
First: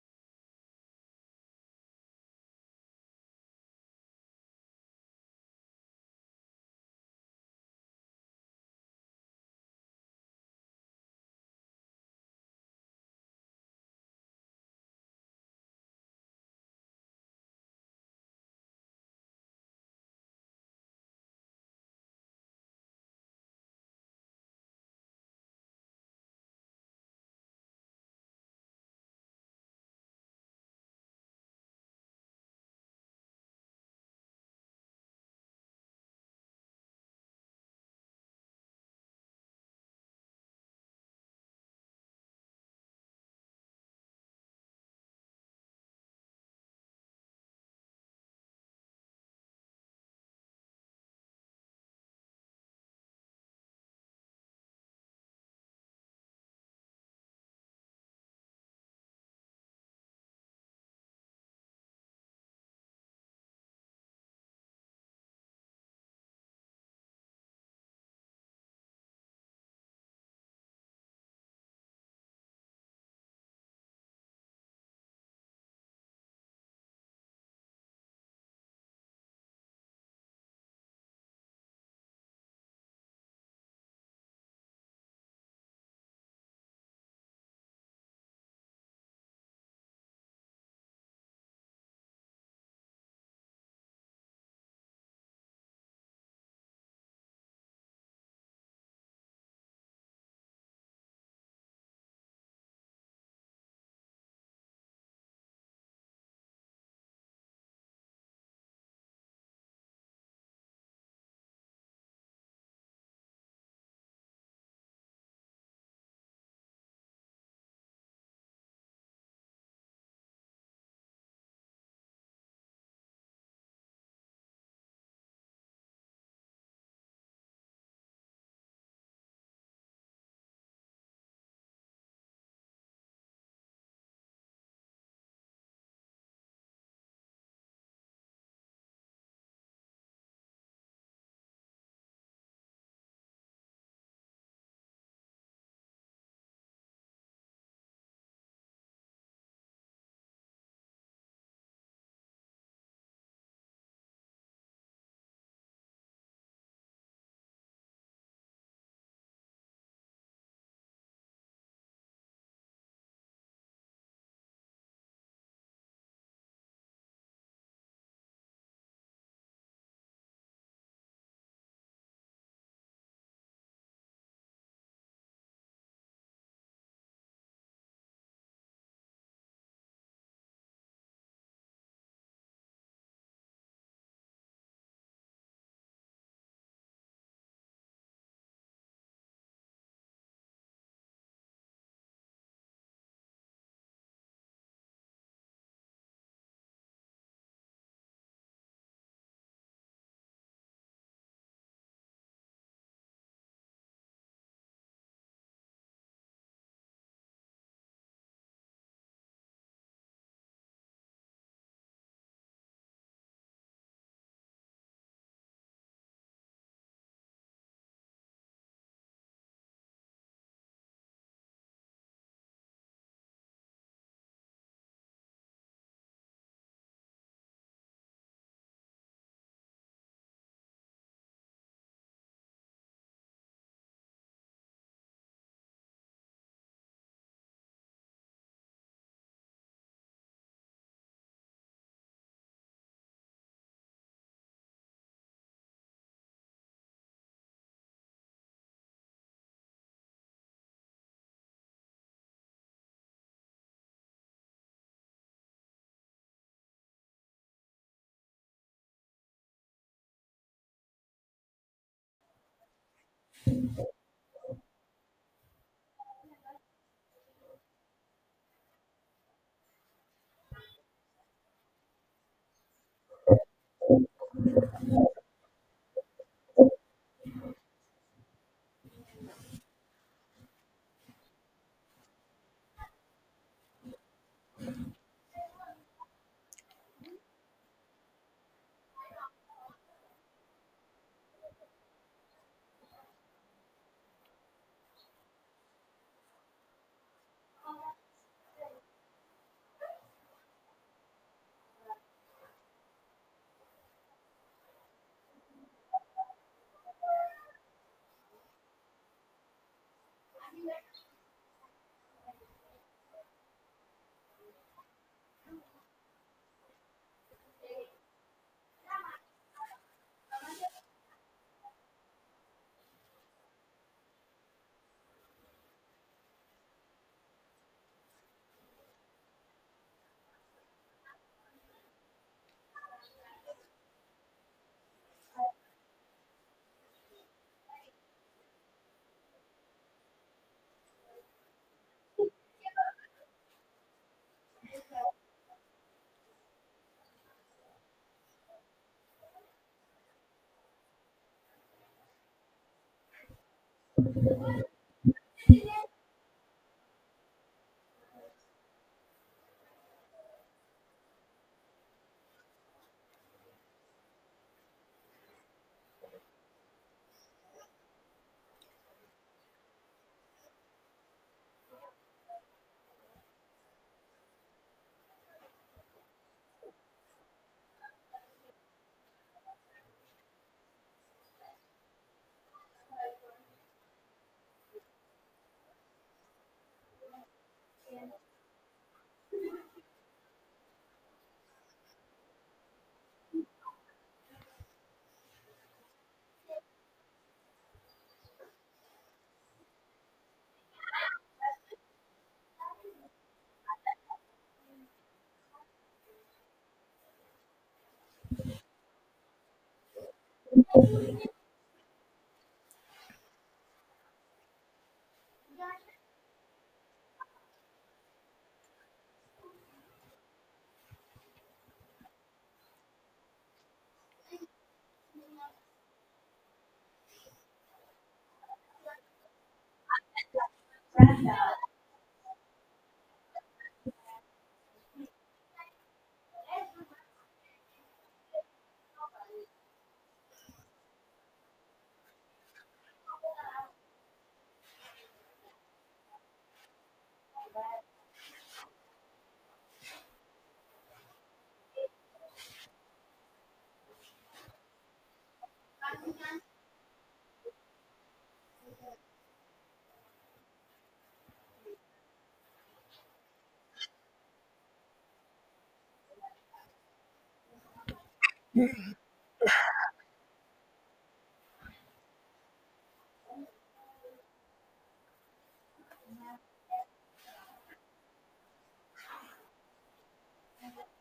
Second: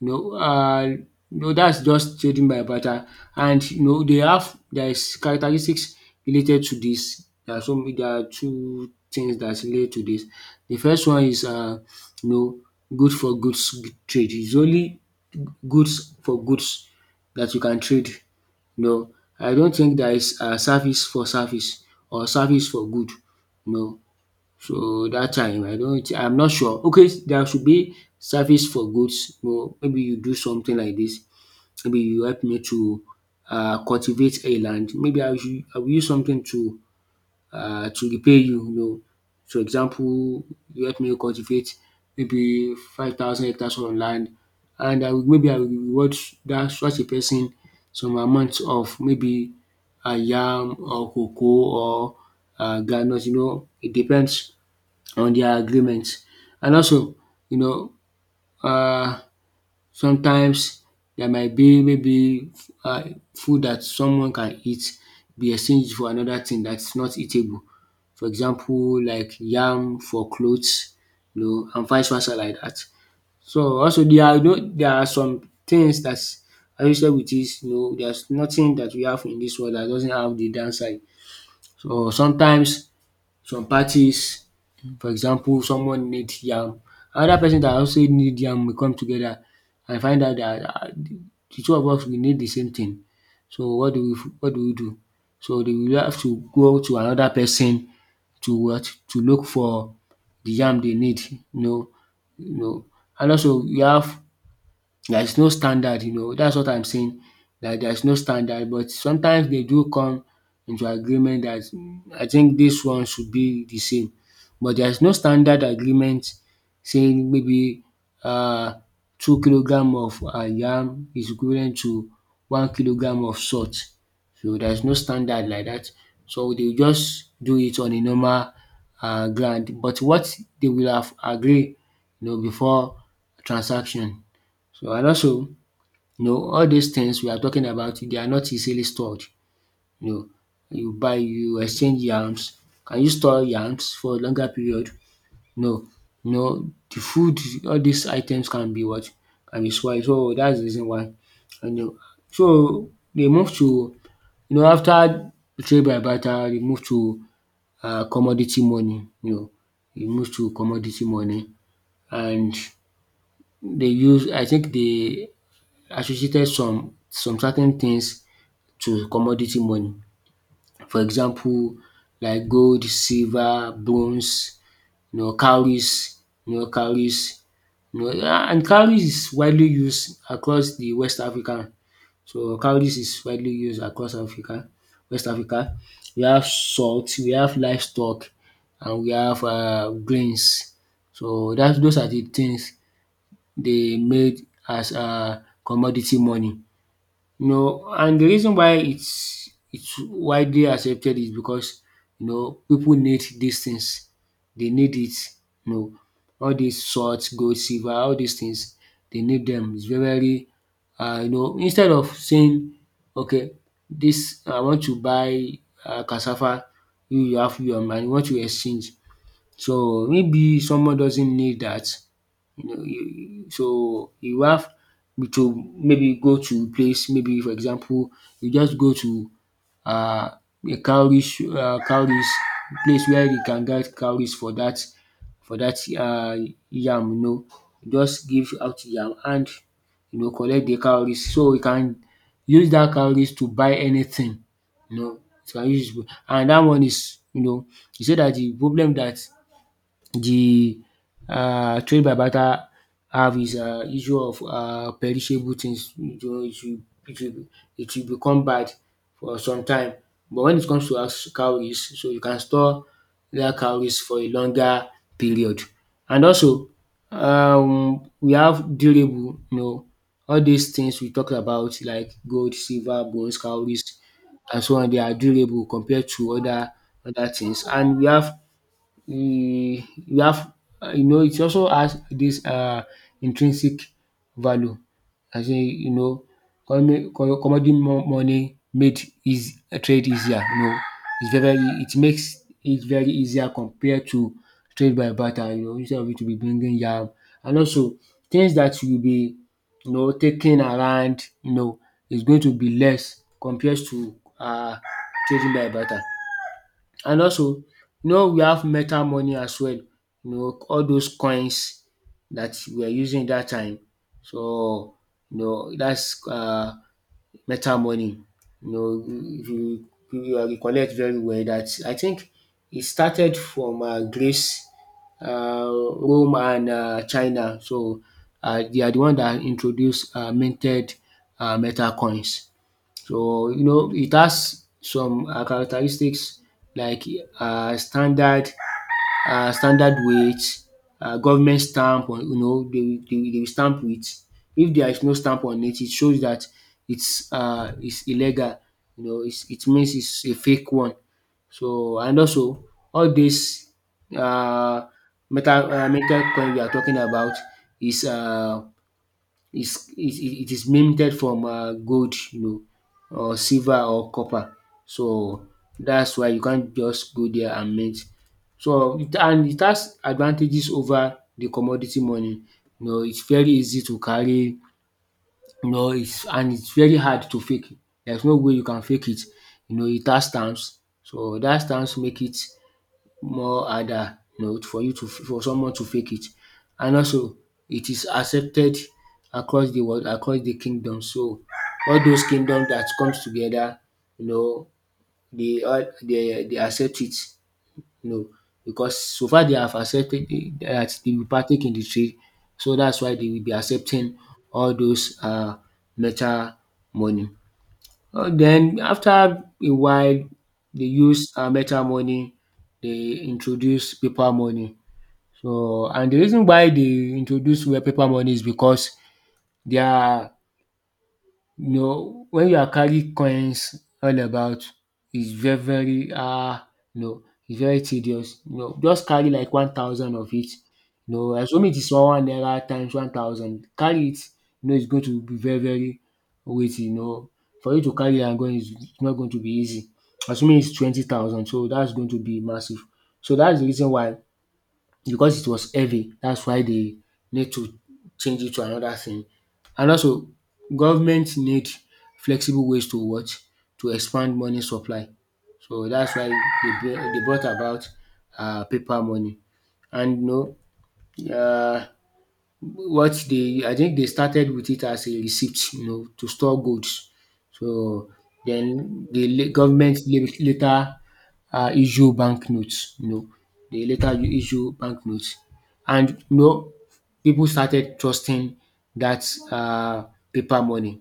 Speaker 2: you know um you. That's just trading by barter. And you know they have, there is characteristics related to this. There are some, there are two things that's relate to this. The first one is you know, good for goods trade. It's only goods for goods that you can trade. No, I don't think there is service for service, or service for good. No, so that time I don't, I'm not sure. Okay, there should be service for goods. Well, maybe you do something like this. Maybe you help me to cultivate a land. Maybe I should, I will use something to repay you, you know. For example, you help me cultivate maybe 5,000 hectares of land, and I will, maybe I will reward that such a person some amount of maybe yam, or cocoa, or groundnut, you know, it depends on their agreements. And also, you know um sometimes there might be maybe food that someone can eat be exchanged for another thing that's not eatable. For example, like yam for clothes, you know, and vice versa like that. So also there are, you know, there are some things dat associated with this. You know, there's nothing that we have in this world that doesn't have the downside. So sometimes, some parties, for example, someone need yam, another person that also need yam will come together and find out that the two of us, we need the same thing, so what do we do? So they will have to go to another person to what? To look for the yam they need, you know. You know, and also we have. There is no standard, you know, that's what I'm saying, that there is no standard. But sometimes they do come into agreement dat, I think this one should be the same, but there is no standard agreement saying maybe uh 2 kilogram of yam is equivalent to 1 kilogram of salt. So there is no standard like that. So they just do it on a normal ground, but what, they will have agree, you know, before transaction. So and also, you know, all these things we are talking about, they are not easily stored. You know, you buy, you exchange yams. Can you store yams for a longer period? No, no. The food, all these items can be what? Can be spoiled. So that's the reason why, and you. So they move to, you know, after trade by barter, they move to commodity money, you know, they move to commodity money. And they use, I think they associated some certain things to commodity money. For example, like gold, silver, bronze, you know, cowries, you know, cowries, you know, yeah, and cowries is widely used across the West Africa. So cowries is widely used across Africa, West Africa. We have salt, we have livestock, and we have grains. So that those are the things they made as commodity money. No, and the reason why it's widely accepted is because, you know, people need these things. They need it. You know, all these salt, gold, silver, all these things, they need them. It's very very, you know, instead of saying, okay, this I want to buy cassava, you have your mind, you want to exchange. So maybe someone doesn't need that, you know, you so you have to maybe go to place, maybe for example, you just go to um a cowries, place where you can get cowries for that, for that, yam, you know. Just give out yam, and you know, collect the cowries. So you can use that cowries to buy anything, you know. You can use it. And that one is, you know, you say that the problem that, the trade by barter have is issue of perishable things. It will, it will it will become bad for some time. But when it comes to as cowries, so you can store their cowries for a longer period. And also we have durable, you know, all these things we talked about, like gold, silver, bronze, cowries, and so on, they are durable compared to other things. And we have, e, you have you know, it also has this intrinsic value, as in, you know, commodity mo- money made is trade easier, you know, it's very very, it makes it very easier compared to trade by barter, you know, instead of you to be bringing yam, and also things that you will be, you know, taking around, you know, is going to be less compared to uh trading by barter. And also, you know, we have metal money as well, you know, all those coins that we are using that time. So, you know, dats metal money. You know if you recollect very well, That I think it started from Greece, Rome, and China. So they are the one that introduced minted metal coins. So, you know, it has some characteristics like um standard standard weight, government stamp on, you know, they will stamp it. If there is no stamp on it, it shows that it's illegal, you know, it means it's a fake one. So and also all this um metal coin we are talking about is um is it it it is minted from gold, you know, or silver or copper. So that's why you can't just go there and mint. So and it has advantages over the commodity money. You know, it's very easy to carry, you know, it's and it's very hard to fake. There's no way you can fake it. You know, it has stamps, so dat stamps make it more harder, you know, for you to for someone to fake it. And also, it is accepted across the world, across the kingdom. So all those kingdoms that comes together, you know, they all they accept it, you know, because so far they have accepted it, that they will partake in the trade. So that's why they will be accepting all those metal money. Then after a while, they use metal money. They introduce paper money. So and the reason why they introduce where paper money is because their, you know, when you are carrying coins all about, it's very, very you know, it's very tedious. You know, just carry like 1,000 of it. You know, assume it is one naira times 1,000, carry it, you know, it's going to be very, very weighty. You know, for you to carry and going, is it's not going to be easy. Assuming it's 20,000, so that's going to be massive. So that's the reason why, because it was heavy, that's why they need to change it to another thing. And also, government need flexible ways to what? To expand money supply. So that's why they they brought about paper money. And you know, what they I think they started with it as a receipt, you know, to store goods. So then the government later issue banknotes, you know, they later issue banknotes, and you know, people started trusting that paper money.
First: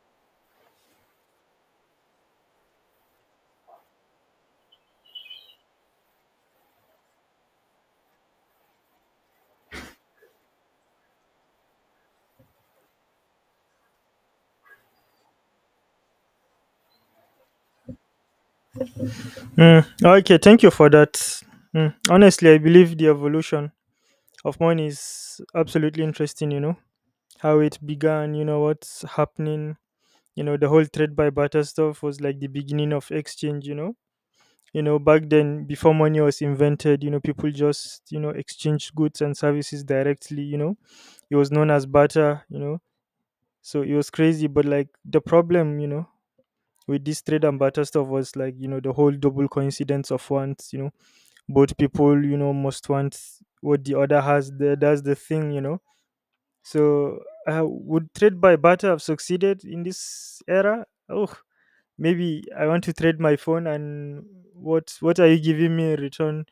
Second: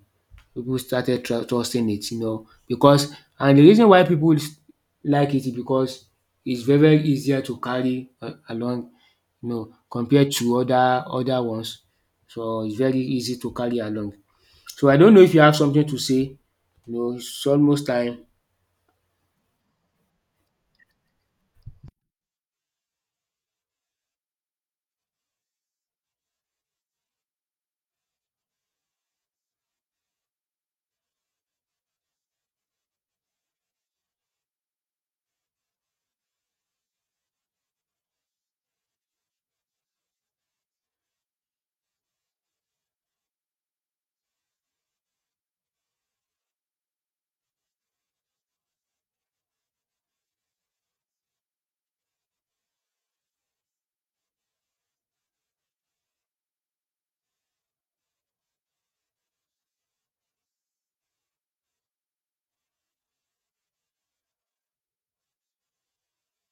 Speaker 2: People started trusting it, you know, because and the reason why people like it is because it's very very easier to carry along, you know, compared to other ones. So it's very easy to carry along. So I don't know if you have something to say. You know, it's almost time.
Speaker 1: Mm, okay, thank you for that. Honestly, I believe the evolution of money is absolutely interesting, you know, how it began, you know, what's happening. You know, the whole trade by barter stuff was like the beginning of exchange, you know. You know, back then, before money was invented, you know, people just, you know, exchanged goods and services directly, you know. It was known as barter, you know. So it was crazy. But like, the problem, you know, with this trade and barter stuff was like, you know, the whole double coincidence of wants, you know, both people, you know, must want what the other has. That's the thing. So would trade by barter have succeeded in this era? Oh, maybe I want to trade my phone and what are you giving me in return?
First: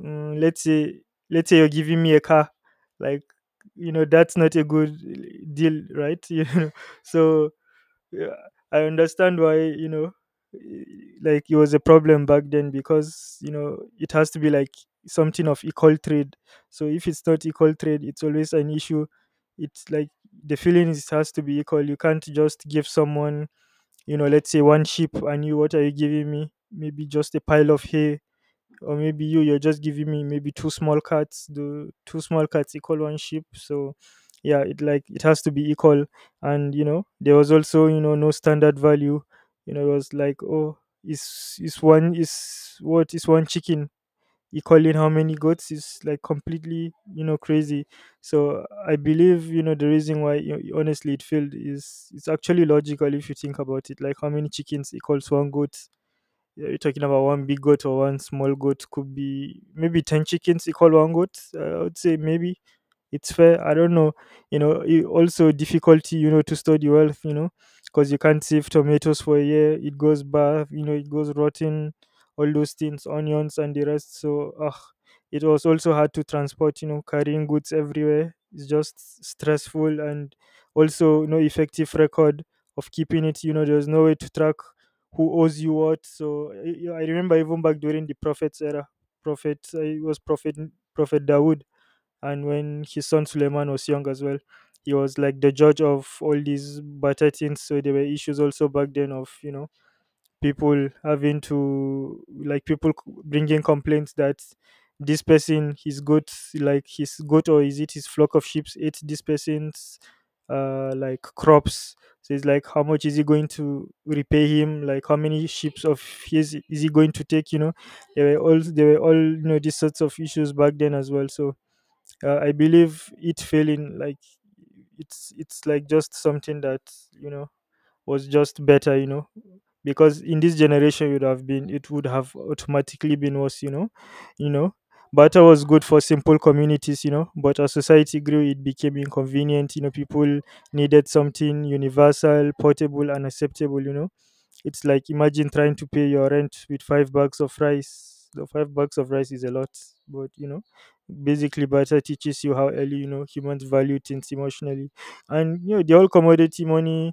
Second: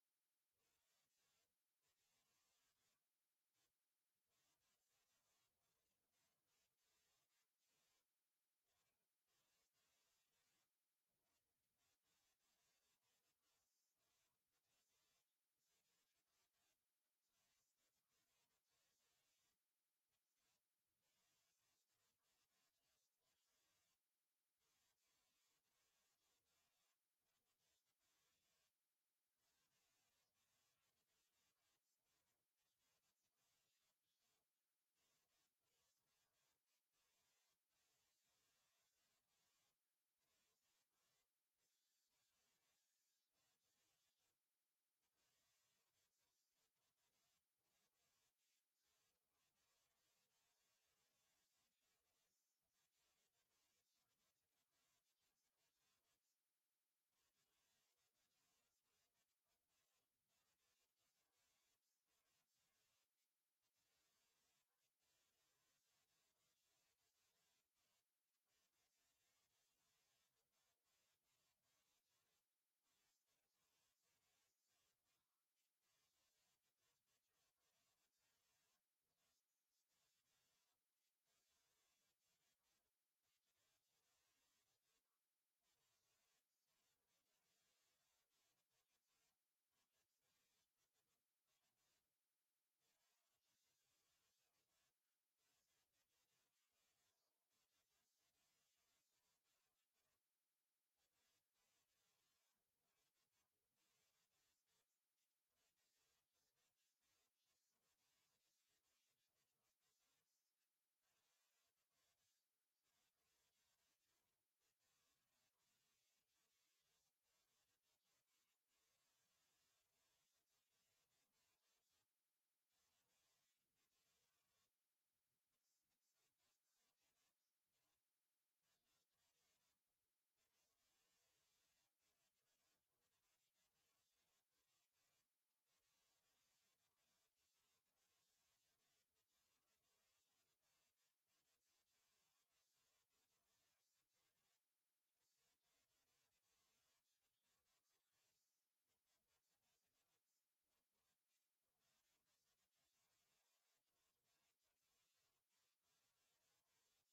Speaker 1: Mm, let's say let's say you're giving me a car, like that's not a good deal, right? So yeah, I understand why, i- like it was a problem back then because it has to be like something of equal trade. So if it's not equal trade, it's always an issue. It's like the feeling is has to be equal. You can't just give someone, let's say one sheep, and you what are you giving me? Maybe just a pile of hay, or maybe you're just giving me maybe two small cats. The two small cats equal one sheep, so yeah, it, like, it has to be equal. And there was also, no standard value. It was like, oh, is one, is what is one chicken equaling how many goats? Is, like, completely, crazy. So I believe, the reason why, you honestly, it failed is it's actually logical if you think about it, like how many chickens equals one goat. Yeah, you're talking about one big goat or one small goat. Could be maybe 10 chickens equal one goat. I would say maybe it's fair. I don't know. You also difficulty, to store the wealth, you know Because you can't save tomatoes for a year, it goes bad, it goes rotten, all those things, onions and the rest. So it was also hard to transport. Carrying goods everywhere, it's just stressful. And also no effective record of keeping it. There's no way to track who owes you what. So I remember even back during the prophet's era, prophet it was Prophet Dawood. And when his son Suleiman was young as well, he was like the judge of all these batatins. So there were issues also back then of, people having to, like, bringing complaints that this person, his goat, like his goat, or is it his flock of sheep, ate this person's like crops. So it's like, how much is he going to repay him? Like, how many sheep of his is he going to take, There were all, these sorts of issues back then as well. So I believe it failing, like it's like just something that, you know was just better, you know Because in this generation would have been, it would have automatically been worse, you know Butter was good for simple communities, but as society grew, it became inconvenient. People needed something universal, portable, and acceptable, you know It's like, imagine trying to pay your rent with five bags of rice. The five bags of rice is a lot, but, basically, barter teaches you how early, humans value things emotionally, and the whole commodity money,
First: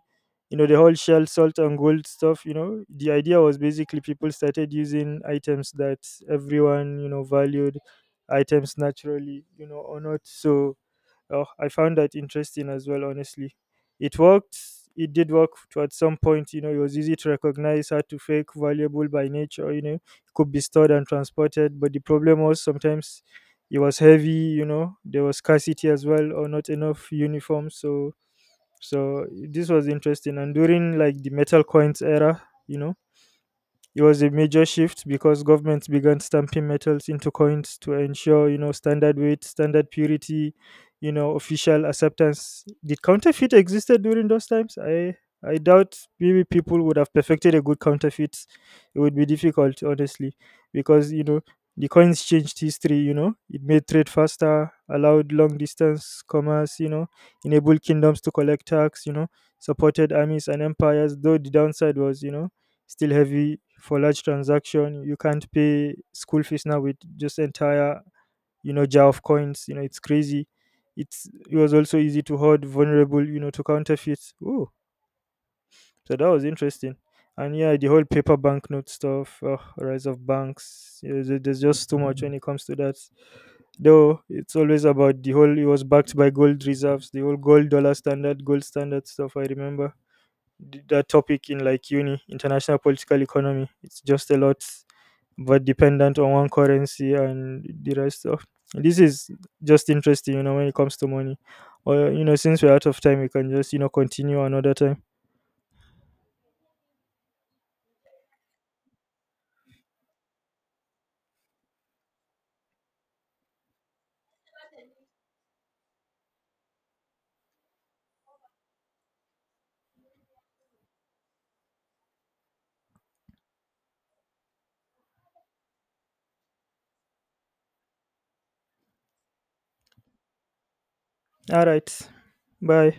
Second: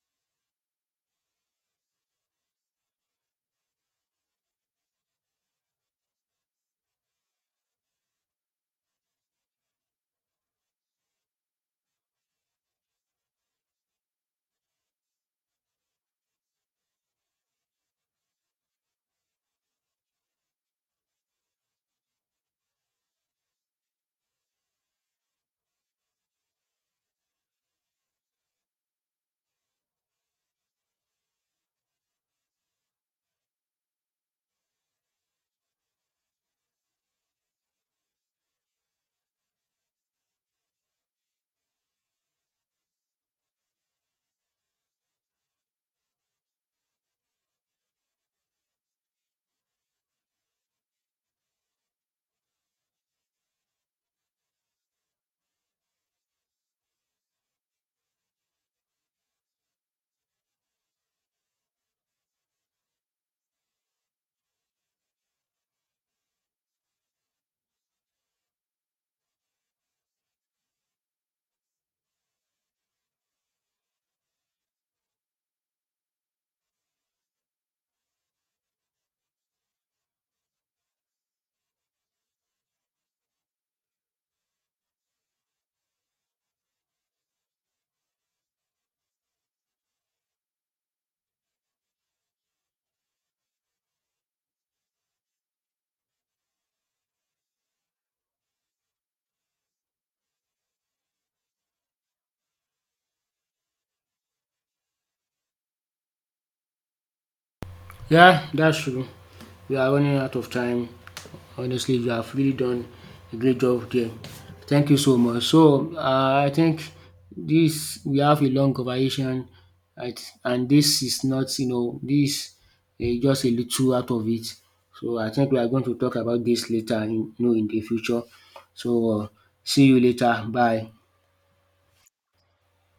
Speaker 1: the whole shell, salt, and gold stuff. You know, the idea was basically people started using items that everyone, valued, items naturally, or not. So, oh, I found that interesting as well, honestly. It worked. It did work to at some point. You know, it was easy to recognize, hard to fake, valuable by nature. You know, it could be stored and transported. But the problem was sometimes it was heavy. You know, there was scarcity as well, or not enough uniforms. So, this was interesting. And during, like, the metal coins era, you know it was a major shift because governments began stamping metals into coins to ensure, standard weight, standard purity, official acceptance. Did counterfeit existed during those times? I doubt maybe people would have perfected a good counterfeit. It would be difficult, honestly, because the coins changed history. You know, it made trade faster, allowed long distance commerce. You know, enabled kingdoms to collect tax. You know, supported armies and empires. Though the downside was, still heavy for large transaction. You can't pay school fees now with just entire, jar of coins. It's crazy. It was also easy to hoard, vulnerable, to counterfeits. Oh, so that was interesting. And yeah, the whole paper banknote stuff, rise of banks. Yeah, there's just too much when it comes to that. Though it's always about the whole. It was backed by gold reserves, the whole gold dollar standard, gold standard stuff. I remember that topic in, like, uni, international political economy. It's just a lot, but dependent on one currency and the rest of, this is just interesting, when it comes to money. Or, since we're out of time, we can just, continue another time.
Speaker 2: Yeah, that's true. We are running out of time. Honestly, you have really done a great job there. Thank you so much. So, I think this, we have a long conversation, right? And this is not, you know, this is just a little out of it. So, I think we are going to talk about this later, you know, in the future. So, see you later. Bye.
Speaker 1: All right. Bye.